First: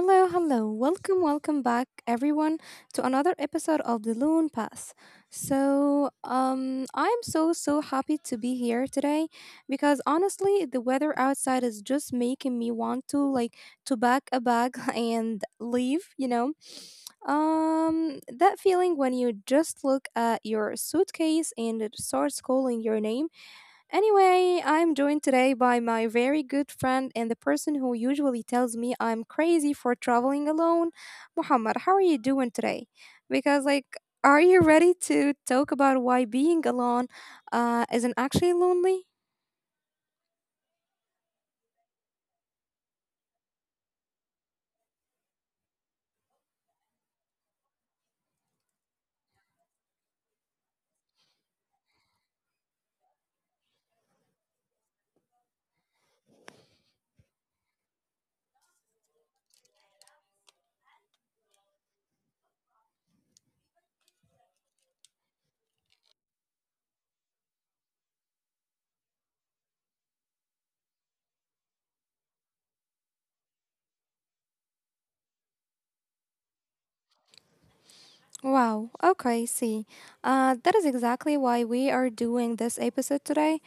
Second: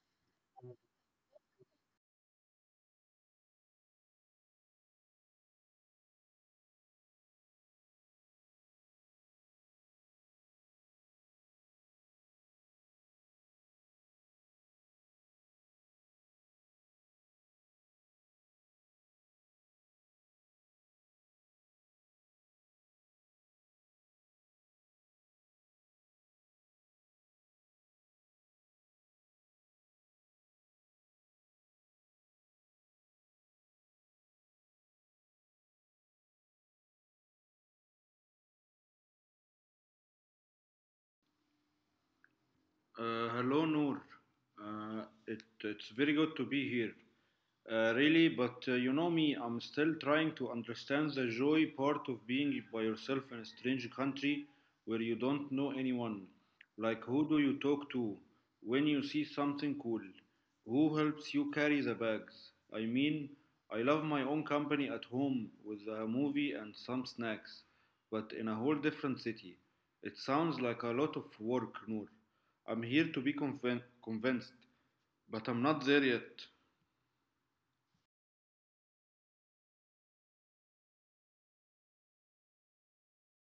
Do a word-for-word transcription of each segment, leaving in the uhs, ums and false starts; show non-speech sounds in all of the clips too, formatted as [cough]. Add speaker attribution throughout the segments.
Speaker 1: Hello, hello. Welcome, welcome back everyone to another episode of The Loon Pass. So, um I'm so so happy to be here today because honestly, the weather outside is just making me want to like to pack a bag [laughs] and leave, you know. Um that feeling when you just look at your suitcase and it starts calling your name. Anyway, I'm joined today by my very good friend and the person who usually tells me I'm crazy for traveling alone. Muhammad, how are you doing today? Because, like, are you ready to talk about why being alone uh, isn't actually lonely?
Speaker 2: Uh, hello, Noor. Uh, it, it's very good to be here. Uh, really, but uh, you know me, I'm still trying to understand the joy part of being by yourself in a strange country where you don't know anyone. Like, who do you talk to when you see something cool? Who helps you carry the bags? I mean, I love my own company at home with a movie and some snacks, but in a whole different city. It sounds like a lot of work, Noor. I'm here to be convin- convinced, but I'm not there yet.
Speaker 1: Wow, okay, see. Uh, that is exactly why we are doing this episode today.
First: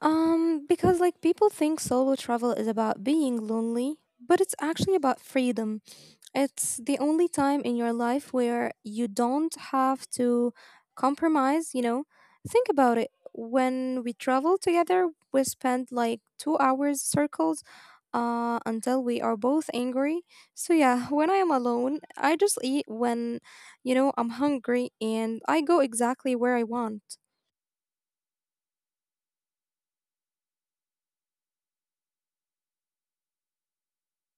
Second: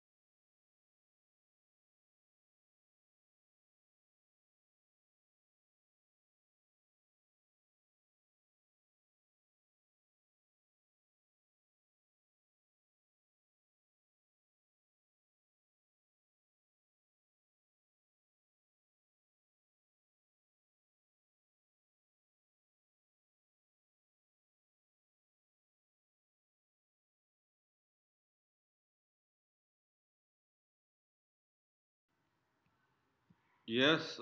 Speaker 1: Um, because, like, people think solo travel is about being lonely, but it's actually about freedom. It's the only time in your life where you don't have to compromise, you know? Think about it. When we travel together, we spend like two hours circles uh, until we are both angry. So, yeah, [laughs] when I am alone, I just eat when, you know, I'm hungry and I go exactly where I want.
Speaker 2: Yes,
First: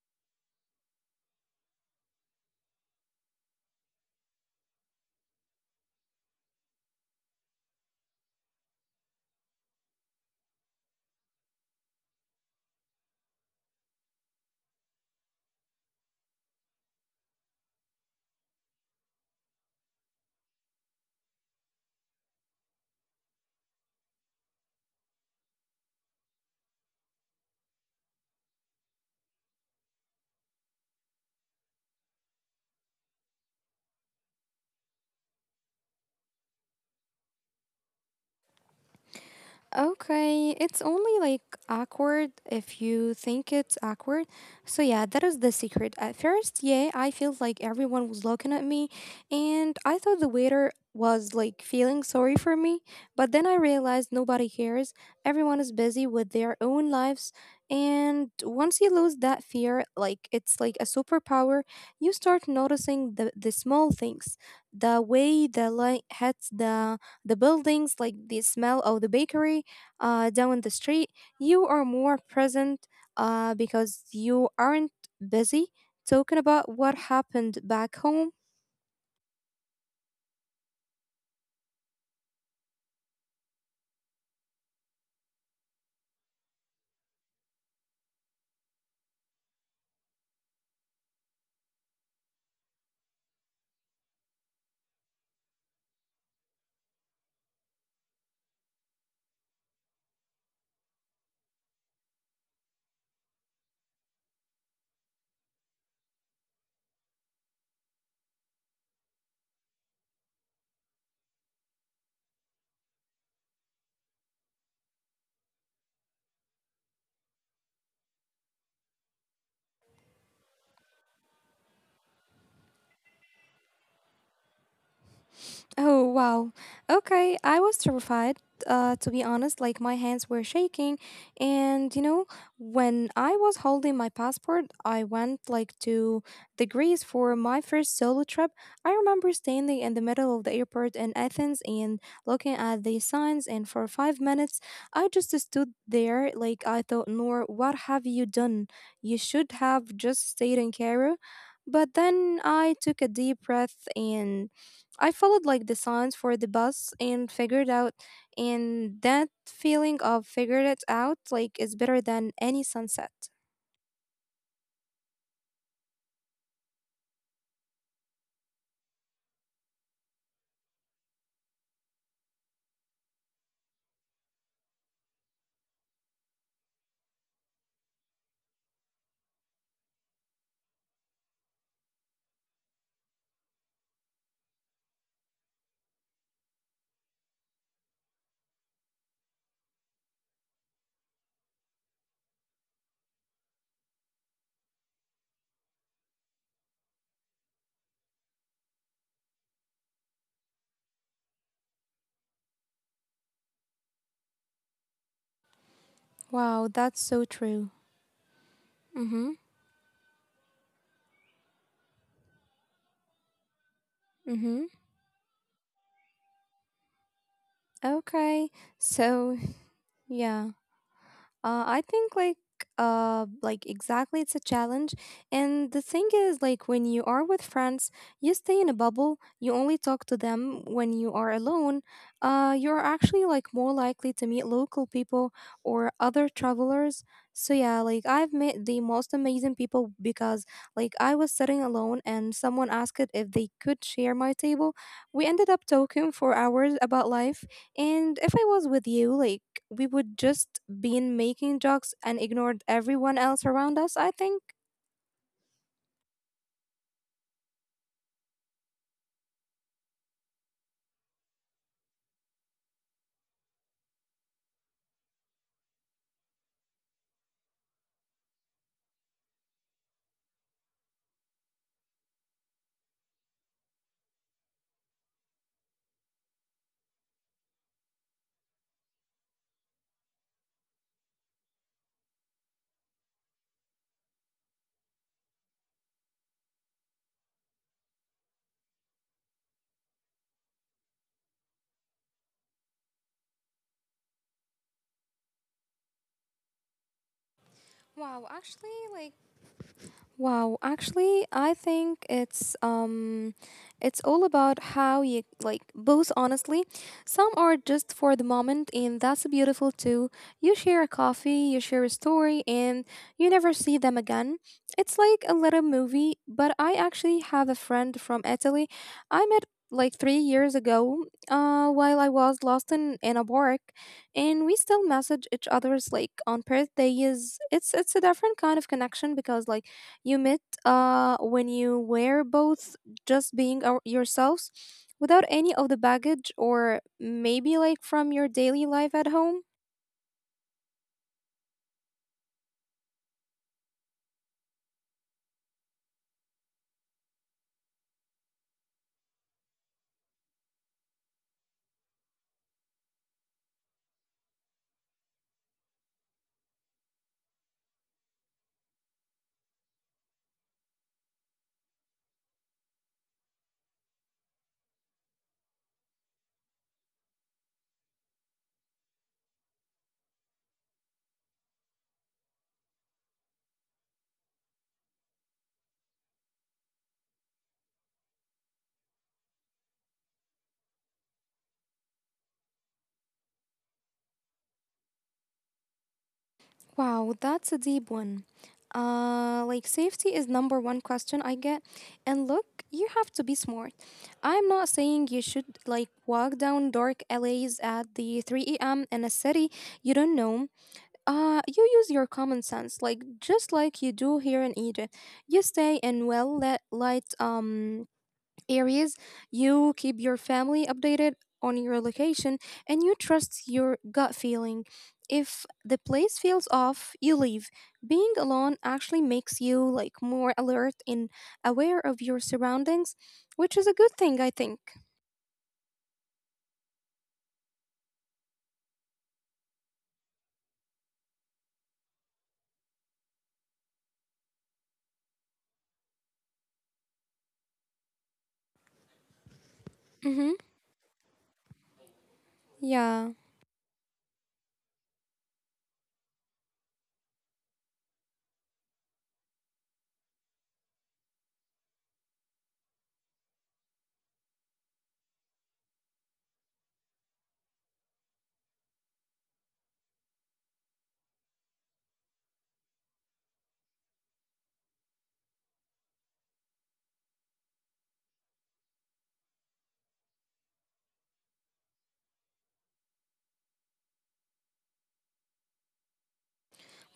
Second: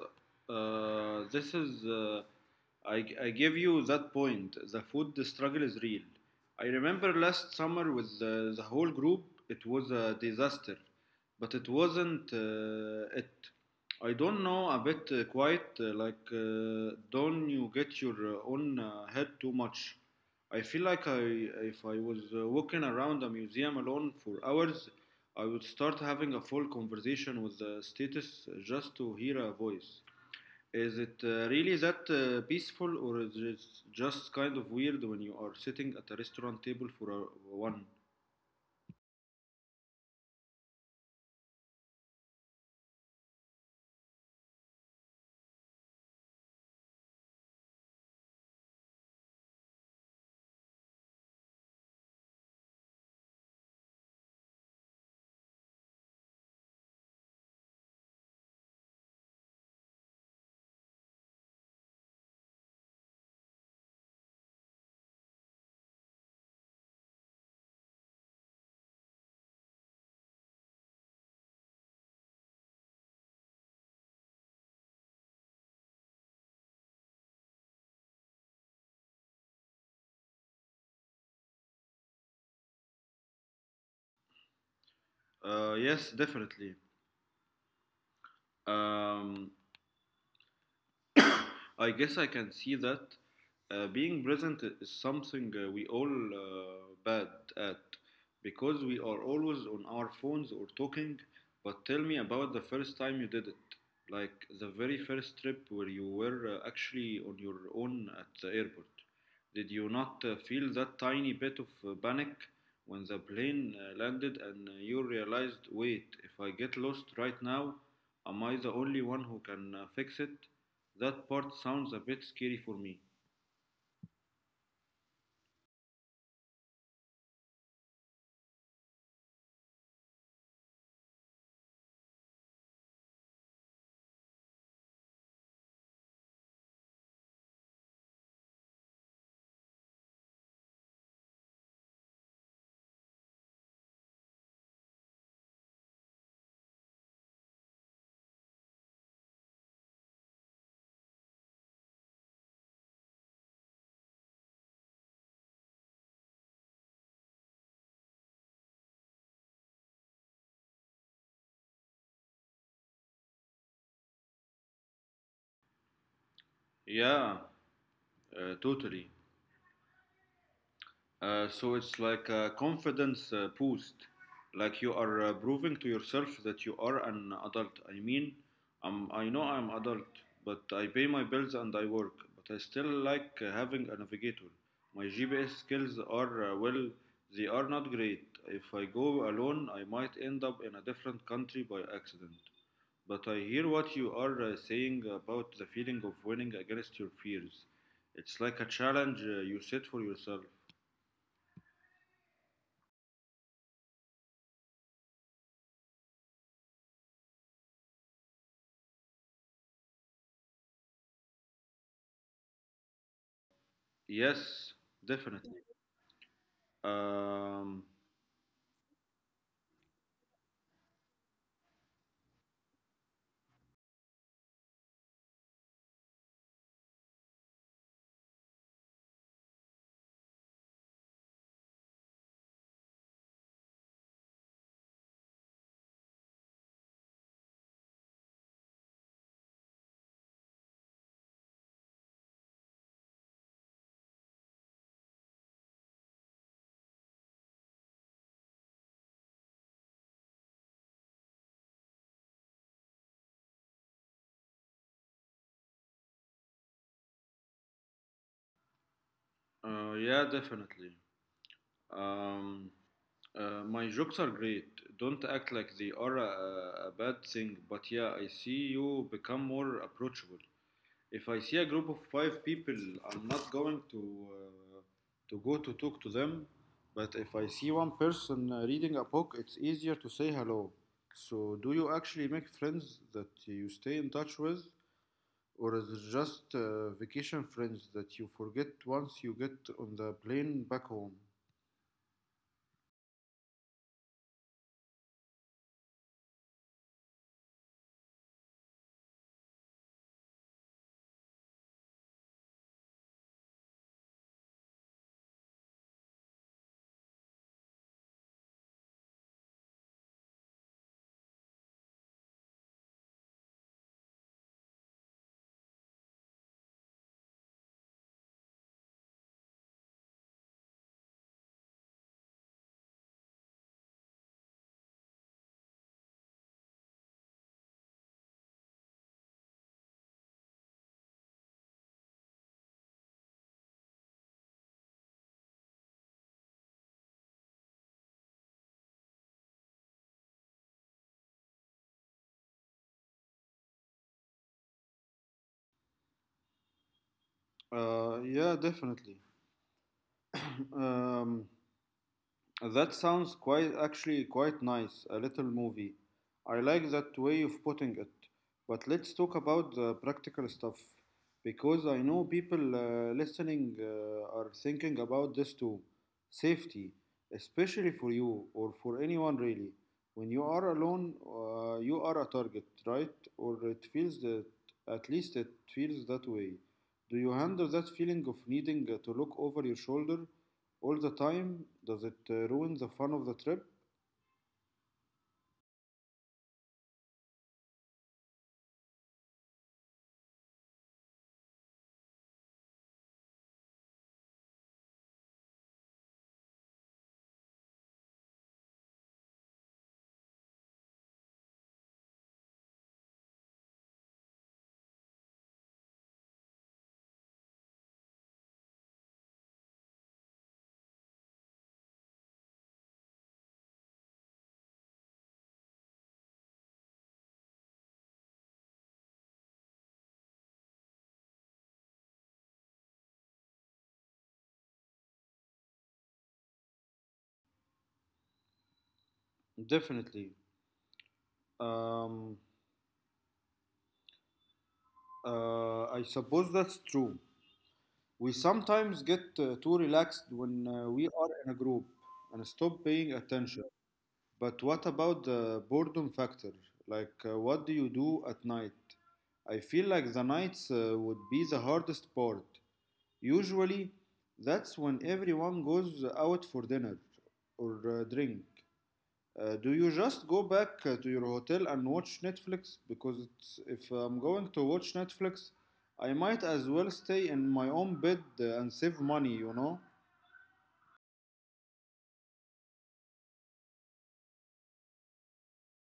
Speaker 2: uh, this is. Uh, I, I give you that point. The food struggle is real. I remember last summer with the, the whole group, it was a disaster, but it wasn't uh, it. I don't know, a bit uh, quiet, uh, like, uh, don't you get your uh, own uh, head too much? I feel like I, if I was uh, walking around a museum alone for hours, I would start having a full conversation with the status just to hear a voice. Is it uh, really that uh, peaceful, or is it just kind of weird when you are sitting at a restaurant table for a, one?
Speaker 1: Okay, it's only like awkward if you think it's awkward. So yeah, that is the secret. At first, yeah, I felt like everyone was looking at me and I thought the waiter was like feeling sorry for me, but then I realized nobody cares. Everyone is busy with their own lives and once you lose that fear, like it's like a superpower, you start noticing the the small things, the way the light hits the the buildings, like the smell of the bakery uh, down the street, you are more present uh, because you aren't busy talking about what happened back home.
Speaker 2: Uh, yes, definitely. Um, I guess I can see that uh, being present is something uh, we all uh, bad at because we are always on our phones or talking. But tell me about the first time you did it, like the very first trip where you were uh, actually on your own at the airport. Did you not uh, feel that tiny bit of uh, panic when the plane uh, landed and uh, you realized, wait, if I get lost right now, am I the only one who can uh, fix it? That part sounds a bit scary for me.
Speaker 1: Oh, wow. Okay, I was terrified, uh, to be honest. Like, my hands were shaking. And, you know, when I was holding my passport, I went, like, to the Greece for my first solo trip. I remember standing in the middle of the airport in Athens and looking at the signs. And for five minutes, I just stood there. Like, I thought, Noor, what have you done? You should have just stayed in Cairo. But then I took a deep breath and I followed like the signs for the bus and figured out, and that feeling of figured it out like is better than any sunset.
Speaker 2: Yeah, uh, totally. Uh, so it's like a confidence uh, boost, like you are uh, proving to yourself that you are an adult. I mean, I'm, I know I'm adult, but I pay my bills and I work. But I still like uh, having a navigator. My G P S skills are uh, well, they are not great. If I go alone, I might end up in a different country by accident. But I hear what you are uh, saying about the feeling of winning against your fears. It's like a challenge uh, you set for yourself.
Speaker 1: Wow, that's so true. Mhm. Mhm.
Speaker 2: Yes, definitely.
Speaker 1: Okay.
Speaker 2: Um,
Speaker 1: So, yeah. Uh, I think like uh like exactly it's a challenge, and the thing is like when you are with friends you stay in a bubble, you only talk to them. When you are alone, uh you're actually like more likely to meet local people or other travelers. So yeah, like I've met the most amazing people because like I was sitting alone and someone asked it if they could share my table. We ended up talking for hours about life, and if I was with you, like we would just been making jokes and ignored everyone else around us, I think.
Speaker 2: uh, yeah, definitely. Um, uh, my jokes are great. Don't act like they are a, a bad thing, but yeah, I see you become more approachable. If I see a group of five people, I'm not going to uh, to go to talk to them. But if I see one person uh, reading a book, it's easier to say hello. So, do you actually make friends that you stay in touch with? Or is it just uh, vacation friends that you forget once you get on the plane back home?
Speaker 1: Wow, actually, like Wow, actually, I think it's um it's all about how you like both honestly. Some are just for the moment and that's beautiful too. You share a coffee, you share a story, and you never see them again. It's like a little movie, but I actually have a friend from Italy. I met like three years ago uh while I was lost in in a park, and we still message each other's like on birthdays. It's it's a different kind of connection because like you met uh, when you were both just being our- yourselves without any of the baggage or maybe like from your daily life at home?
Speaker 2: Uh, yeah, definitely. [clears throat] Um, That sounds quite actually quite nice, a little movie. I like that way of putting it. But let's talk about the practical stuff because I know people uh, listening uh, are thinking about this too. Safety, especially for you or for anyone really. When you are alone, uh, you are a target, right? Or it feels that, at least it feels that way. Do you handle that feeling of needing uh, to look over your shoulder all the time, does it uh, ruin the fun of the trip?
Speaker 1: Wow, that's a deep one. Uh, like safety is number one question I get. And look, you have to be smart. I'm not saying you should like walk down dark alleys at the three a m in a city you don't know. Uh, you use your common sense, like just like you do here in Egypt. You stay in well lit, light um areas. You keep your family updated on your location, and you trust your gut feeling. If the place feels off, you leave. Being alone actually makes you like more alert and aware of your surroundings, which is a good thing, I think.
Speaker 2: Definitely. Um, uh, I suppose that's true. We sometimes get uh, too
Speaker 1: Mm-hmm.
Speaker 2: relaxed when uh, we are in a group and
Speaker 1: Yeah.
Speaker 2: stop paying attention. But what about the boredom factor? Like, uh, what do you do at night? I feel like the nights uh, would be the hardest part. Usually, that's when everyone goes out for dinner or uh, drink. Uh, do you just go back uh, to your hotel and watch Netflix? Because it's, if I'm going to watch Netflix, I might as well stay in my own bed uh, and save money, you know?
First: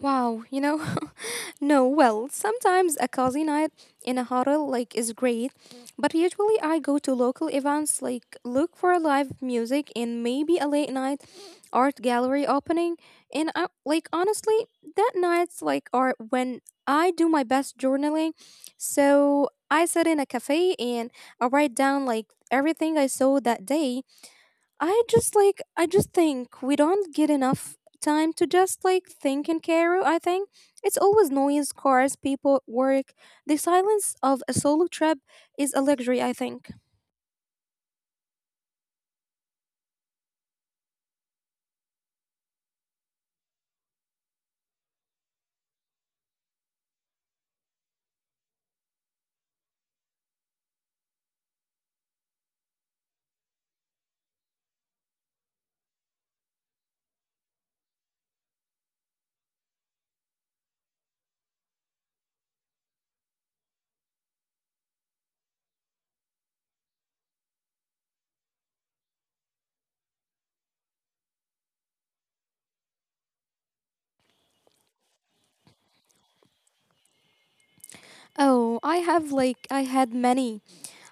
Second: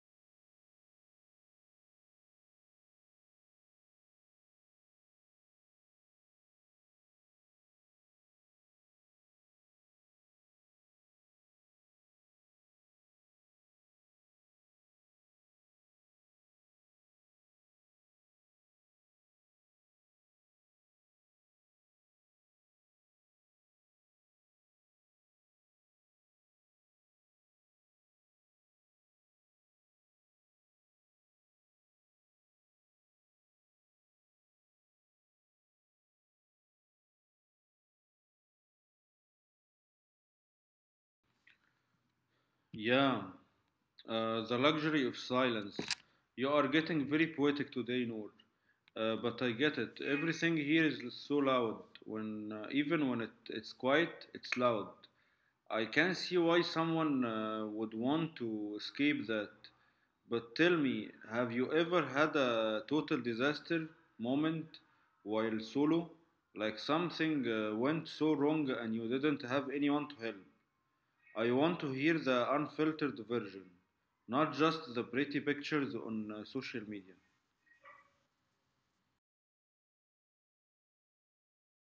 Speaker 1: Wow. You know. [laughs] No, well, sometimes a cozy night in a hotel like is great, but usually I go to local events like look for live music and maybe a late night art gallery opening. And I like honestly, that nights like are when I do my best journaling. So I sit in a cafe and I write down like everything I saw that day. I just like I just think we don't get enough time to just like think and care. I think it's always noise, cars, people, work. The silence of a solo trip is a luxury. I think.
Speaker 2: Yeah, uh, the luxury of silence. You are getting very poetic today, Noor. Uh, but I get it. Everything here is so loud. When uh, even when it, it's quiet, it's loud. I can see why someone uh, would want to escape that. But tell me, have you ever had a total disaster moment while solo? Like something uh, went so wrong and you didn't have anyone to help? I want to hear the unfiltered version, not just the pretty pictures on uh, social media.
Speaker 1: Oh, I have like I had many.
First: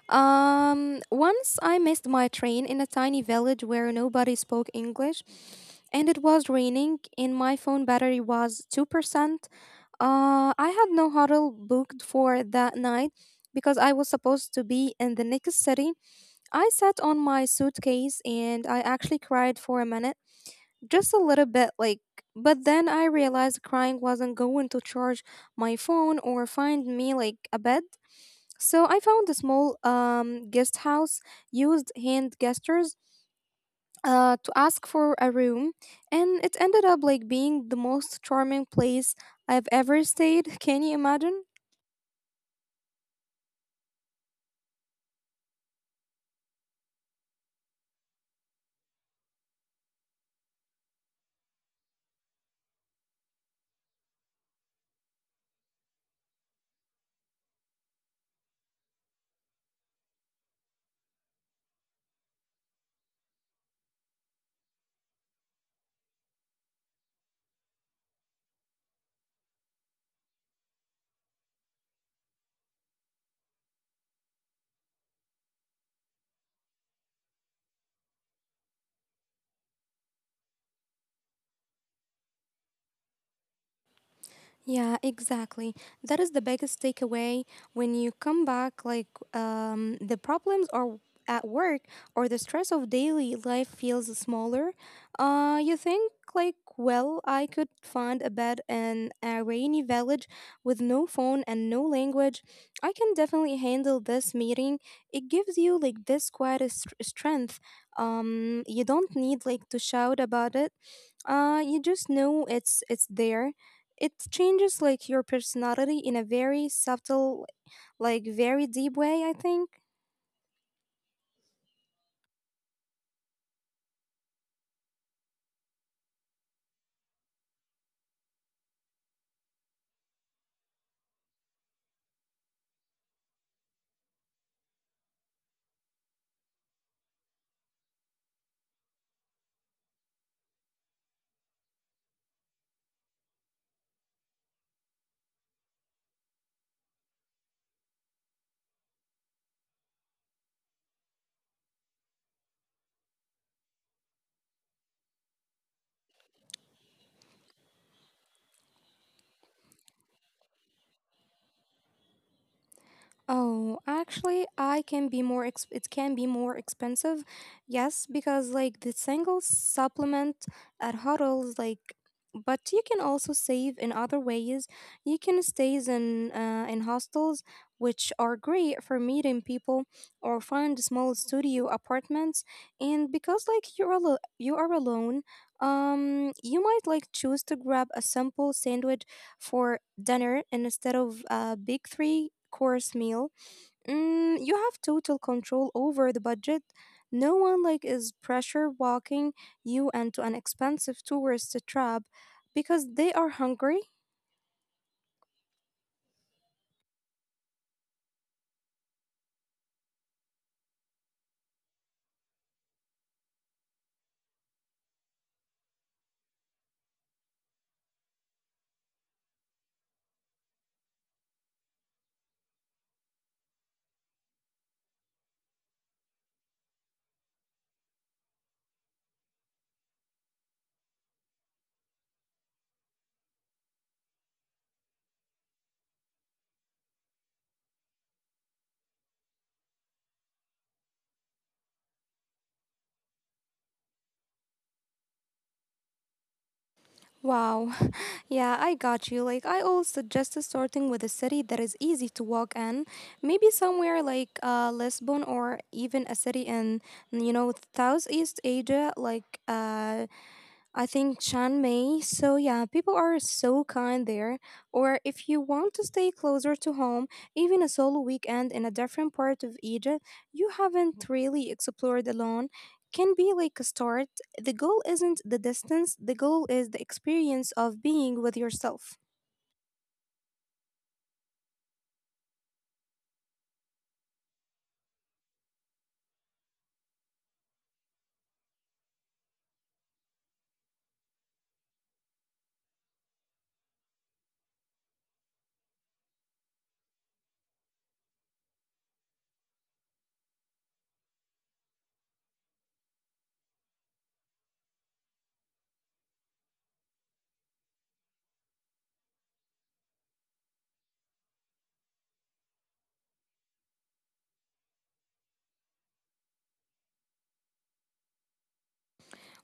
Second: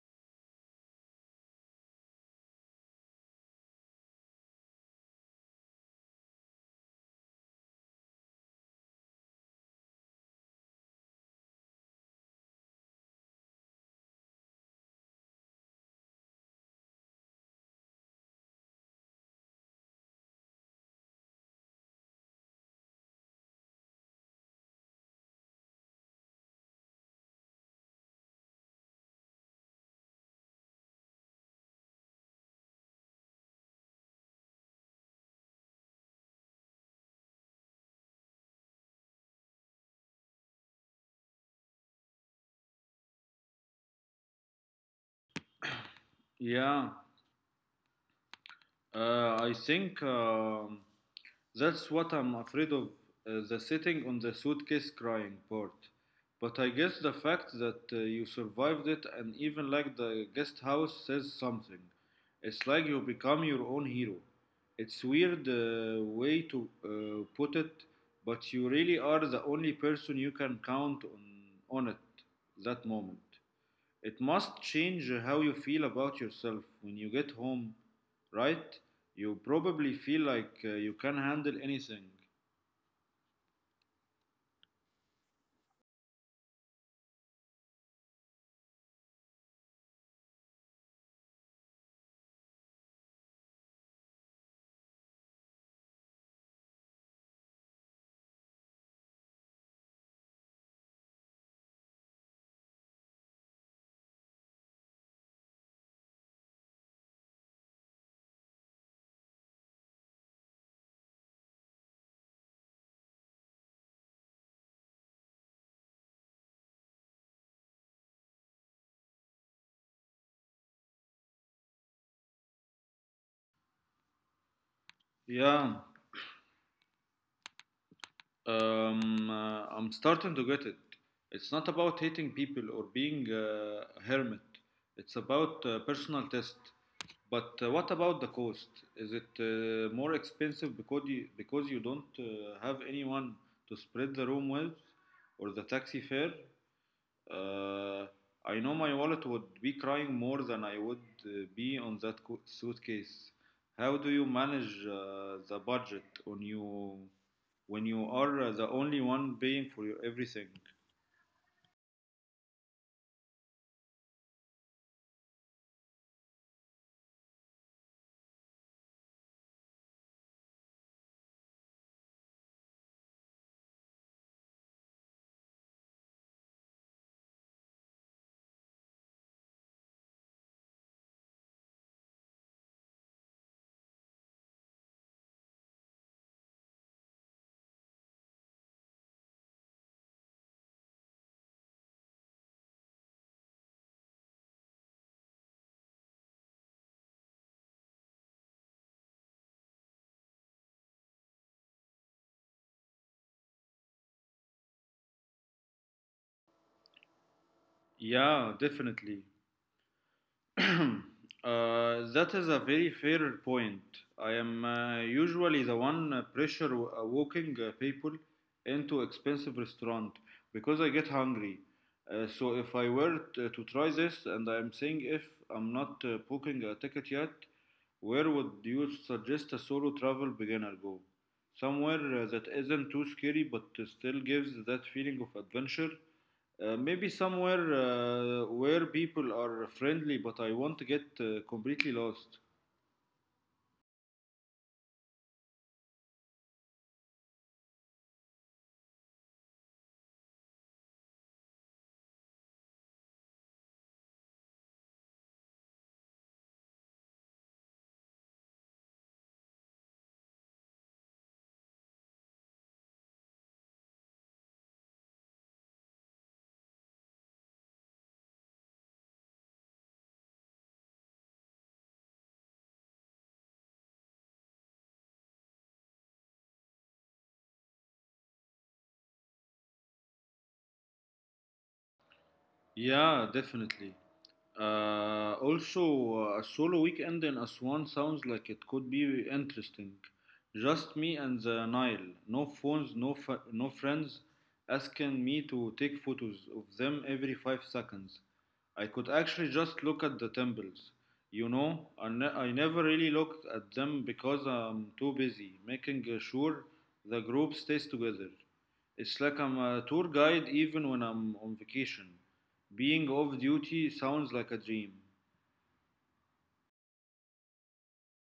Speaker 1: Um, once I missed my train in a tiny village where nobody spoke English, and it was raining, and my phone battery was two percent. Uh, I had no hotel booked for that night because I was supposed to be in the next city. I sat on my suitcase and I actually cried for a minute, just a little bit, like, but then I realized crying wasn't going to charge my phone or find me like a bed. So I found a small um guest house, used hand gestures uh, to ask for a room, and it ended up like being the most charming place I've ever stayed. [laughs] Can you imagine?
Speaker 2: Yeah, uh, I think. um That's what I'm afraid of uh, the sitting on the suitcase crying part. But I guess the fact that uh, you survived it and even like the guest house says something. It's like you become your own hero. It's weird uh, way to uh, put it, but you really are the only person you can count on on it that moment. It must change how you feel about yourself when you get home, right? You probably feel like uh, you can handle anything.
Speaker 1: Yeah, exactly. That is the biggest takeaway. When you come back like um the problems are at work or the stress of daily life feels smaller. Uh you think like, well, I could find a bed in a rainy village with no phone and no language. I can definitely handle this meeting. It gives you like this quiet s- strength. Um you don't need like to shout about it. Uh you just know it's it's there. It changes like your personality in a very subtle, like very deep way, I think.
Speaker 2: Yeah, um, uh, I'm starting to get it. It's not about hating people or being uh, a hermit, it's about uh, personal test. But uh, what about the cost? Is it uh, more expensive because you, because you don't uh, have anyone to spread the room with or the taxi fare? Uh, I know my wallet would be crying more than I would uh, be on that co- suitcase. How do you manage uh, the budget on you when you are uh, the only one paying for your everything?
Speaker 1: Oh, actually, I can be more exp- it can be more expensive. Yes, because like the single supplement at Huddles like, but you can also save in other ways. You can stays in uh, in hostels, which are great for meeting people, or find small studio apartments. And because like you're alo- you are alone, um you might like choose to grab a simple sandwich for dinner instead of a big three course meal. Mm, you have total control over the budget. No one like is pressure walking you into an expensive tourist trap because they are hungry.
Speaker 2: Yeah, definitely. [clears throat] Uh, that is a very fair point. I am uh, usually the one uh, pressure w- uh, walking uh, people into expensive restaurant because I get hungry. Uh, so if I were t- to try this, and I'm saying if I'm not uh, booking a ticket yet, where would you suggest a solo travel beginner go? Somewhere uh, that isn't too scary but uh, still gives that feeling of adventure uh, maybe somewhere uh, where people are friendly, but I won't get uh, completely lost.
Speaker 1: Wow. [laughs] Yeah, I got you. Like I always suggest, starting with a city that is easy to walk in, maybe somewhere like uh, Lisbon, or even a city in, you know, Southeast Asia, like uh, I think Chiang Mai. So yeah, people are so kind there. Or if you want to stay closer to home, even a solo weekend in a different part of Egypt you haven't really explored alone can be like a start. The goal isn't the distance, the goal is the experience of being with yourself.
Speaker 2: Yeah, definitely. Uh, also, uh, a solo weekend in Aswan sounds like it could be interesting. Just me and the Nile. No phones, no fa- no friends asking me to take photos of them every five seconds. I could actually just look at the temples. You know, I, ne- I never really looked at them because I'm too busy making uh, sure the group stays together. It's like I'm a tour guide even when I'm on vacation. Being off duty sounds like a dream.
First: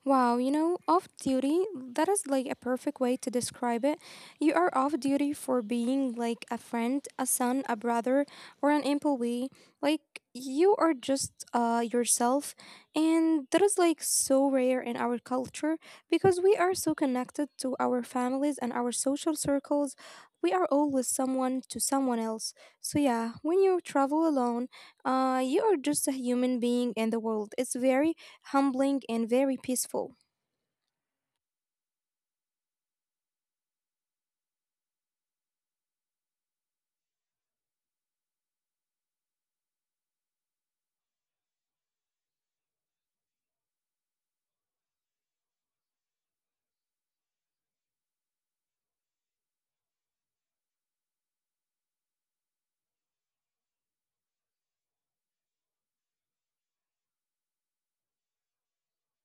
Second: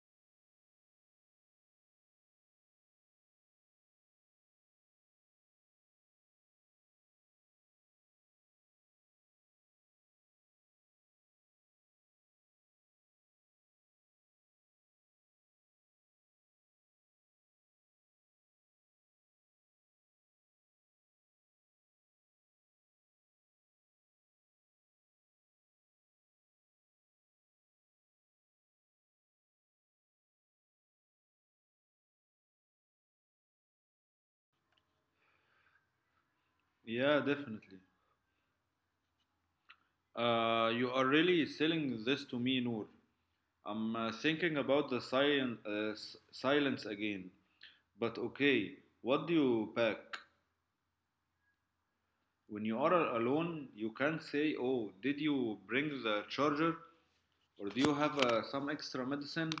Speaker 1: Wow, you know, off duty, that is like a perfect way to describe it. You are off duty for being like a friend, a son, a brother, or an employee. Like, you are just uh, yourself. And that is like so rare in our culture because we are so connected to our families and our social circles. We are always someone to someone else. So, yeah, when you travel alone, uh, you are just a human being in the world. It's very humbling, and very peaceful.
Speaker 2: Yeah, definitely. Uh, you are really selling this to me, Noor. I'm uh, thinking about the silent, uh, s- silence again. But okay, what do you pack? When you are alone, you can't say, oh, did you bring the charger? Or do you have uh, some extra medicine?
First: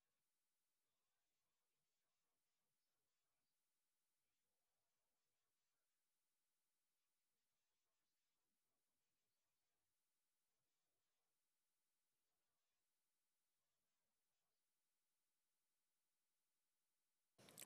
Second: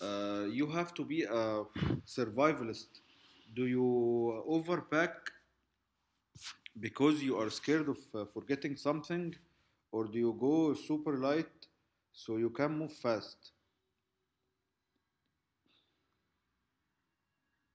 Speaker 2: Uh, you have to be a survivalist. Do you overpack because you are scared of uh, forgetting something or do you go super light so you can move fast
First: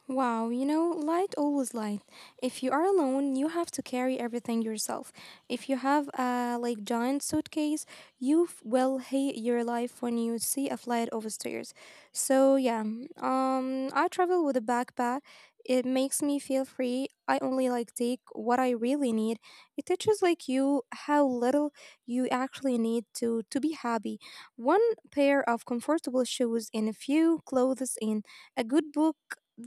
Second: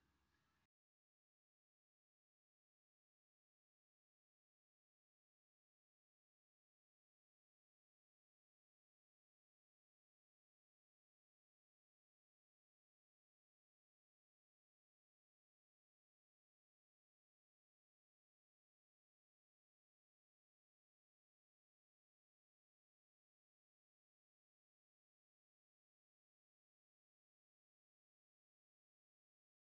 Speaker 1: Wow, you know, light, always light. If you are alone, you have to carry everything yourself. If you have a like giant suitcase, you f- will hate your life when you see a flight of stairs. So yeah, um, I travel with a backpack. It makes me feel free. I only like take what I really need. It teaches like you how little you actually need to to be happy. One pair of comfortable shoes and a few clothes and a good book,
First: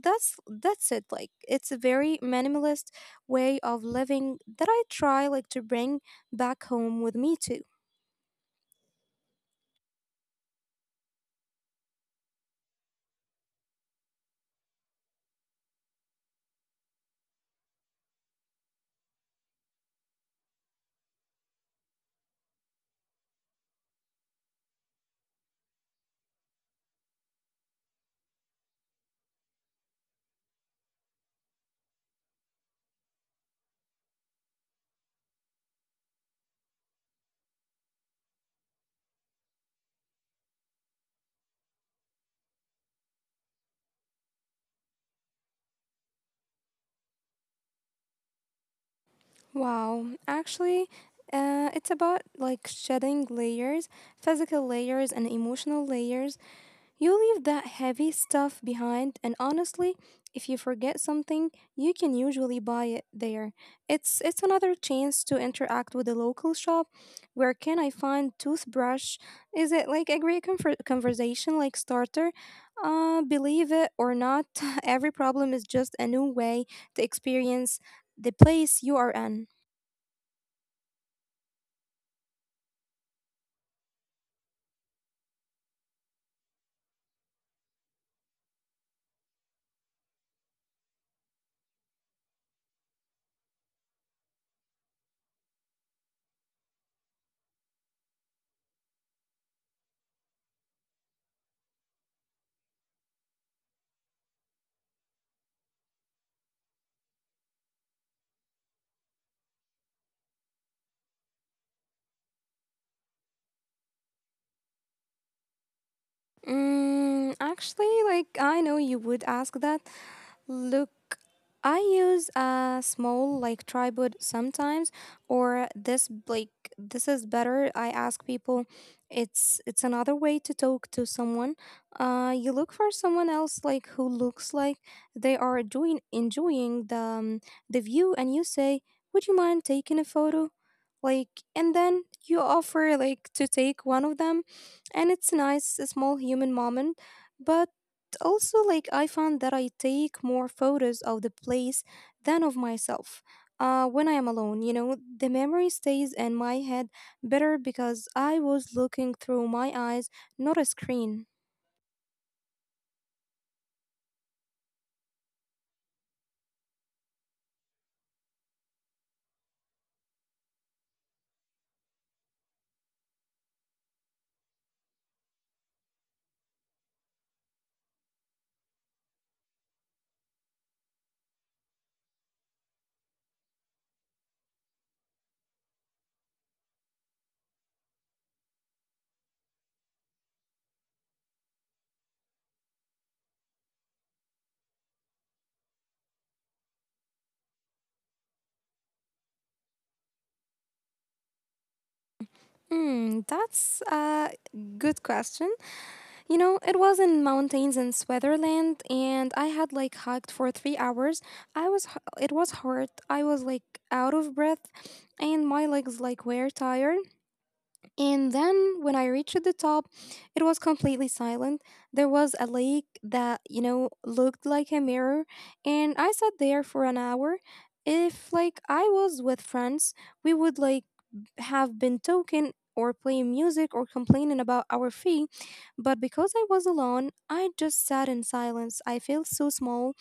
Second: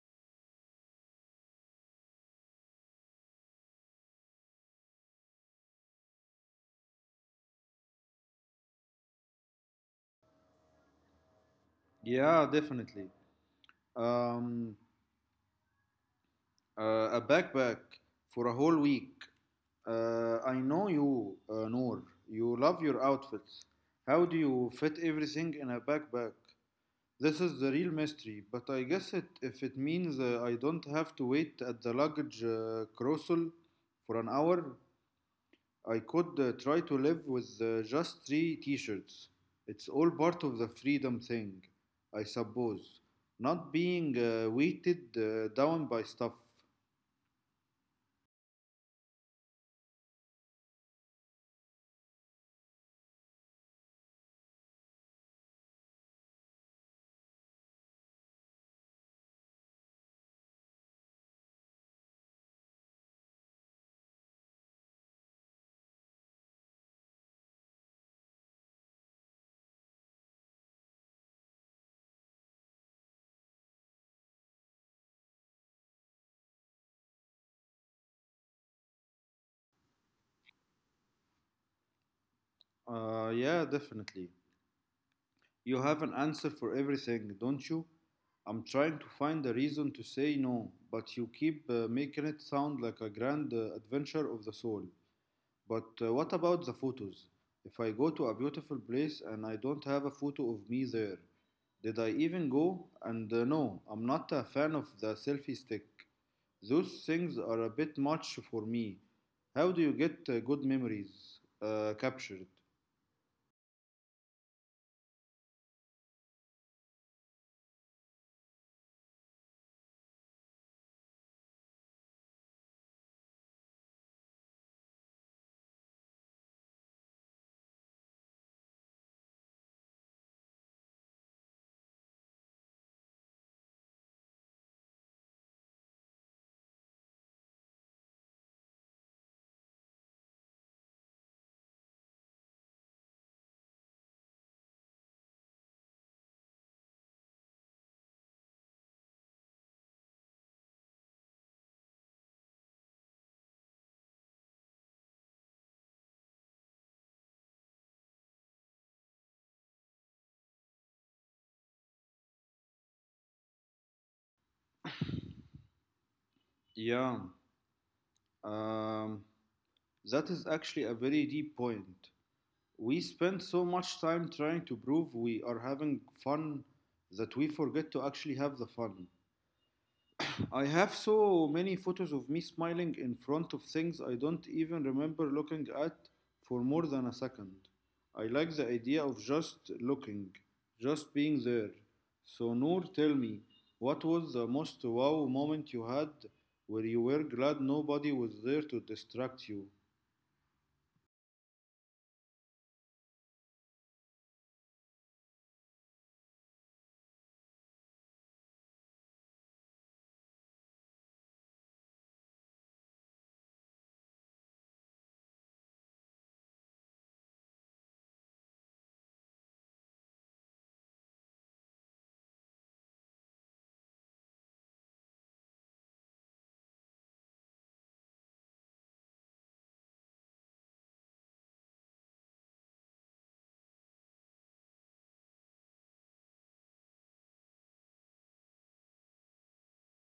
Speaker 1: that's that's it, like it's a very minimalist way of living that I try like to bring back home with me too.
Speaker 2: yeah definitely um, uh, a backpack for a whole week uh, I know you uh, noor you love your outfits how do you fit everything in a backpack this is the real mystery but I guess it if it means uh, I don't have to wait at the luggage uh, carousel for an hour. I could uh, try to live with uh, just three t shirts. It's all part of the freedom thing, I suppose. Not being uh, weighted uh, down by stuff.
Speaker 1: Wow, actually, uh, it's about like shedding layers, physical layers and emotional layers. You leave that heavy stuff behind, and honestly, if you forget something, you can usually buy it there. It's it's another chance to interact with the local shop. Where can I find toothbrush? Is it like a great conver- conversation like starter? Uh, believe it or not, [laughs] every problem is just a new way to experience the place you are in.
Speaker 2: Uh, yeah, definitely. You have an answer for everything, don't you? I'm trying to find a reason to say no, but you keep uh, making it sound like a grand uh, adventure of the soul. But uh, what about the photos? If I go to a beautiful place and I don't have a photo of me there, did I even go? And uh, no, I'm not a fan of the selfie stick. Those things are a bit much for me. How do you get uh, good memories uh, captured?
Speaker 1: Mm, actually, like I know you would ask that. Look, I use a small like tripod sometimes, or this like this is better. I ask people. It's it's another way to talk to someone. Uh, you look for someone else like who looks like they are doing enjoying the um, the view, and you say, "Would you mind taking a photo?" Like, and then you offer like to take one of them, and it's nice a small human moment. But also like I found that I take more photos of the place than of myself uh, when I am alone. You know, the memory stays in my head better because I was looking through my eyes, not a screen.
Speaker 2: Yeah, um, that is actually a very deep point. We spend so much time trying to prove we are having fun that we forget to actually have the fun. I have so many photos of me smiling in front of things I don't even remember looking at for more than a second. I like the idea of just looking, just being there. So, Noor, tell me, what was the most wow moment you had where you were glad nobody was there to distract you?
Speaker 1: Hmm, that's a good question. You know, it was in mountains in Switzerland, and I had like hiked for three hours. I was, h- it was hard. I was like out of breath, and my legs like were tired. And then when I reached the top, it was completely silent. There was a lake that, you know, looked like a mirror, and I sat there for an hour. If like I was with friends, we would like b- have been talking or playing music or complaining about our fee, but because I was alone, I just sat in silence. I felt so small,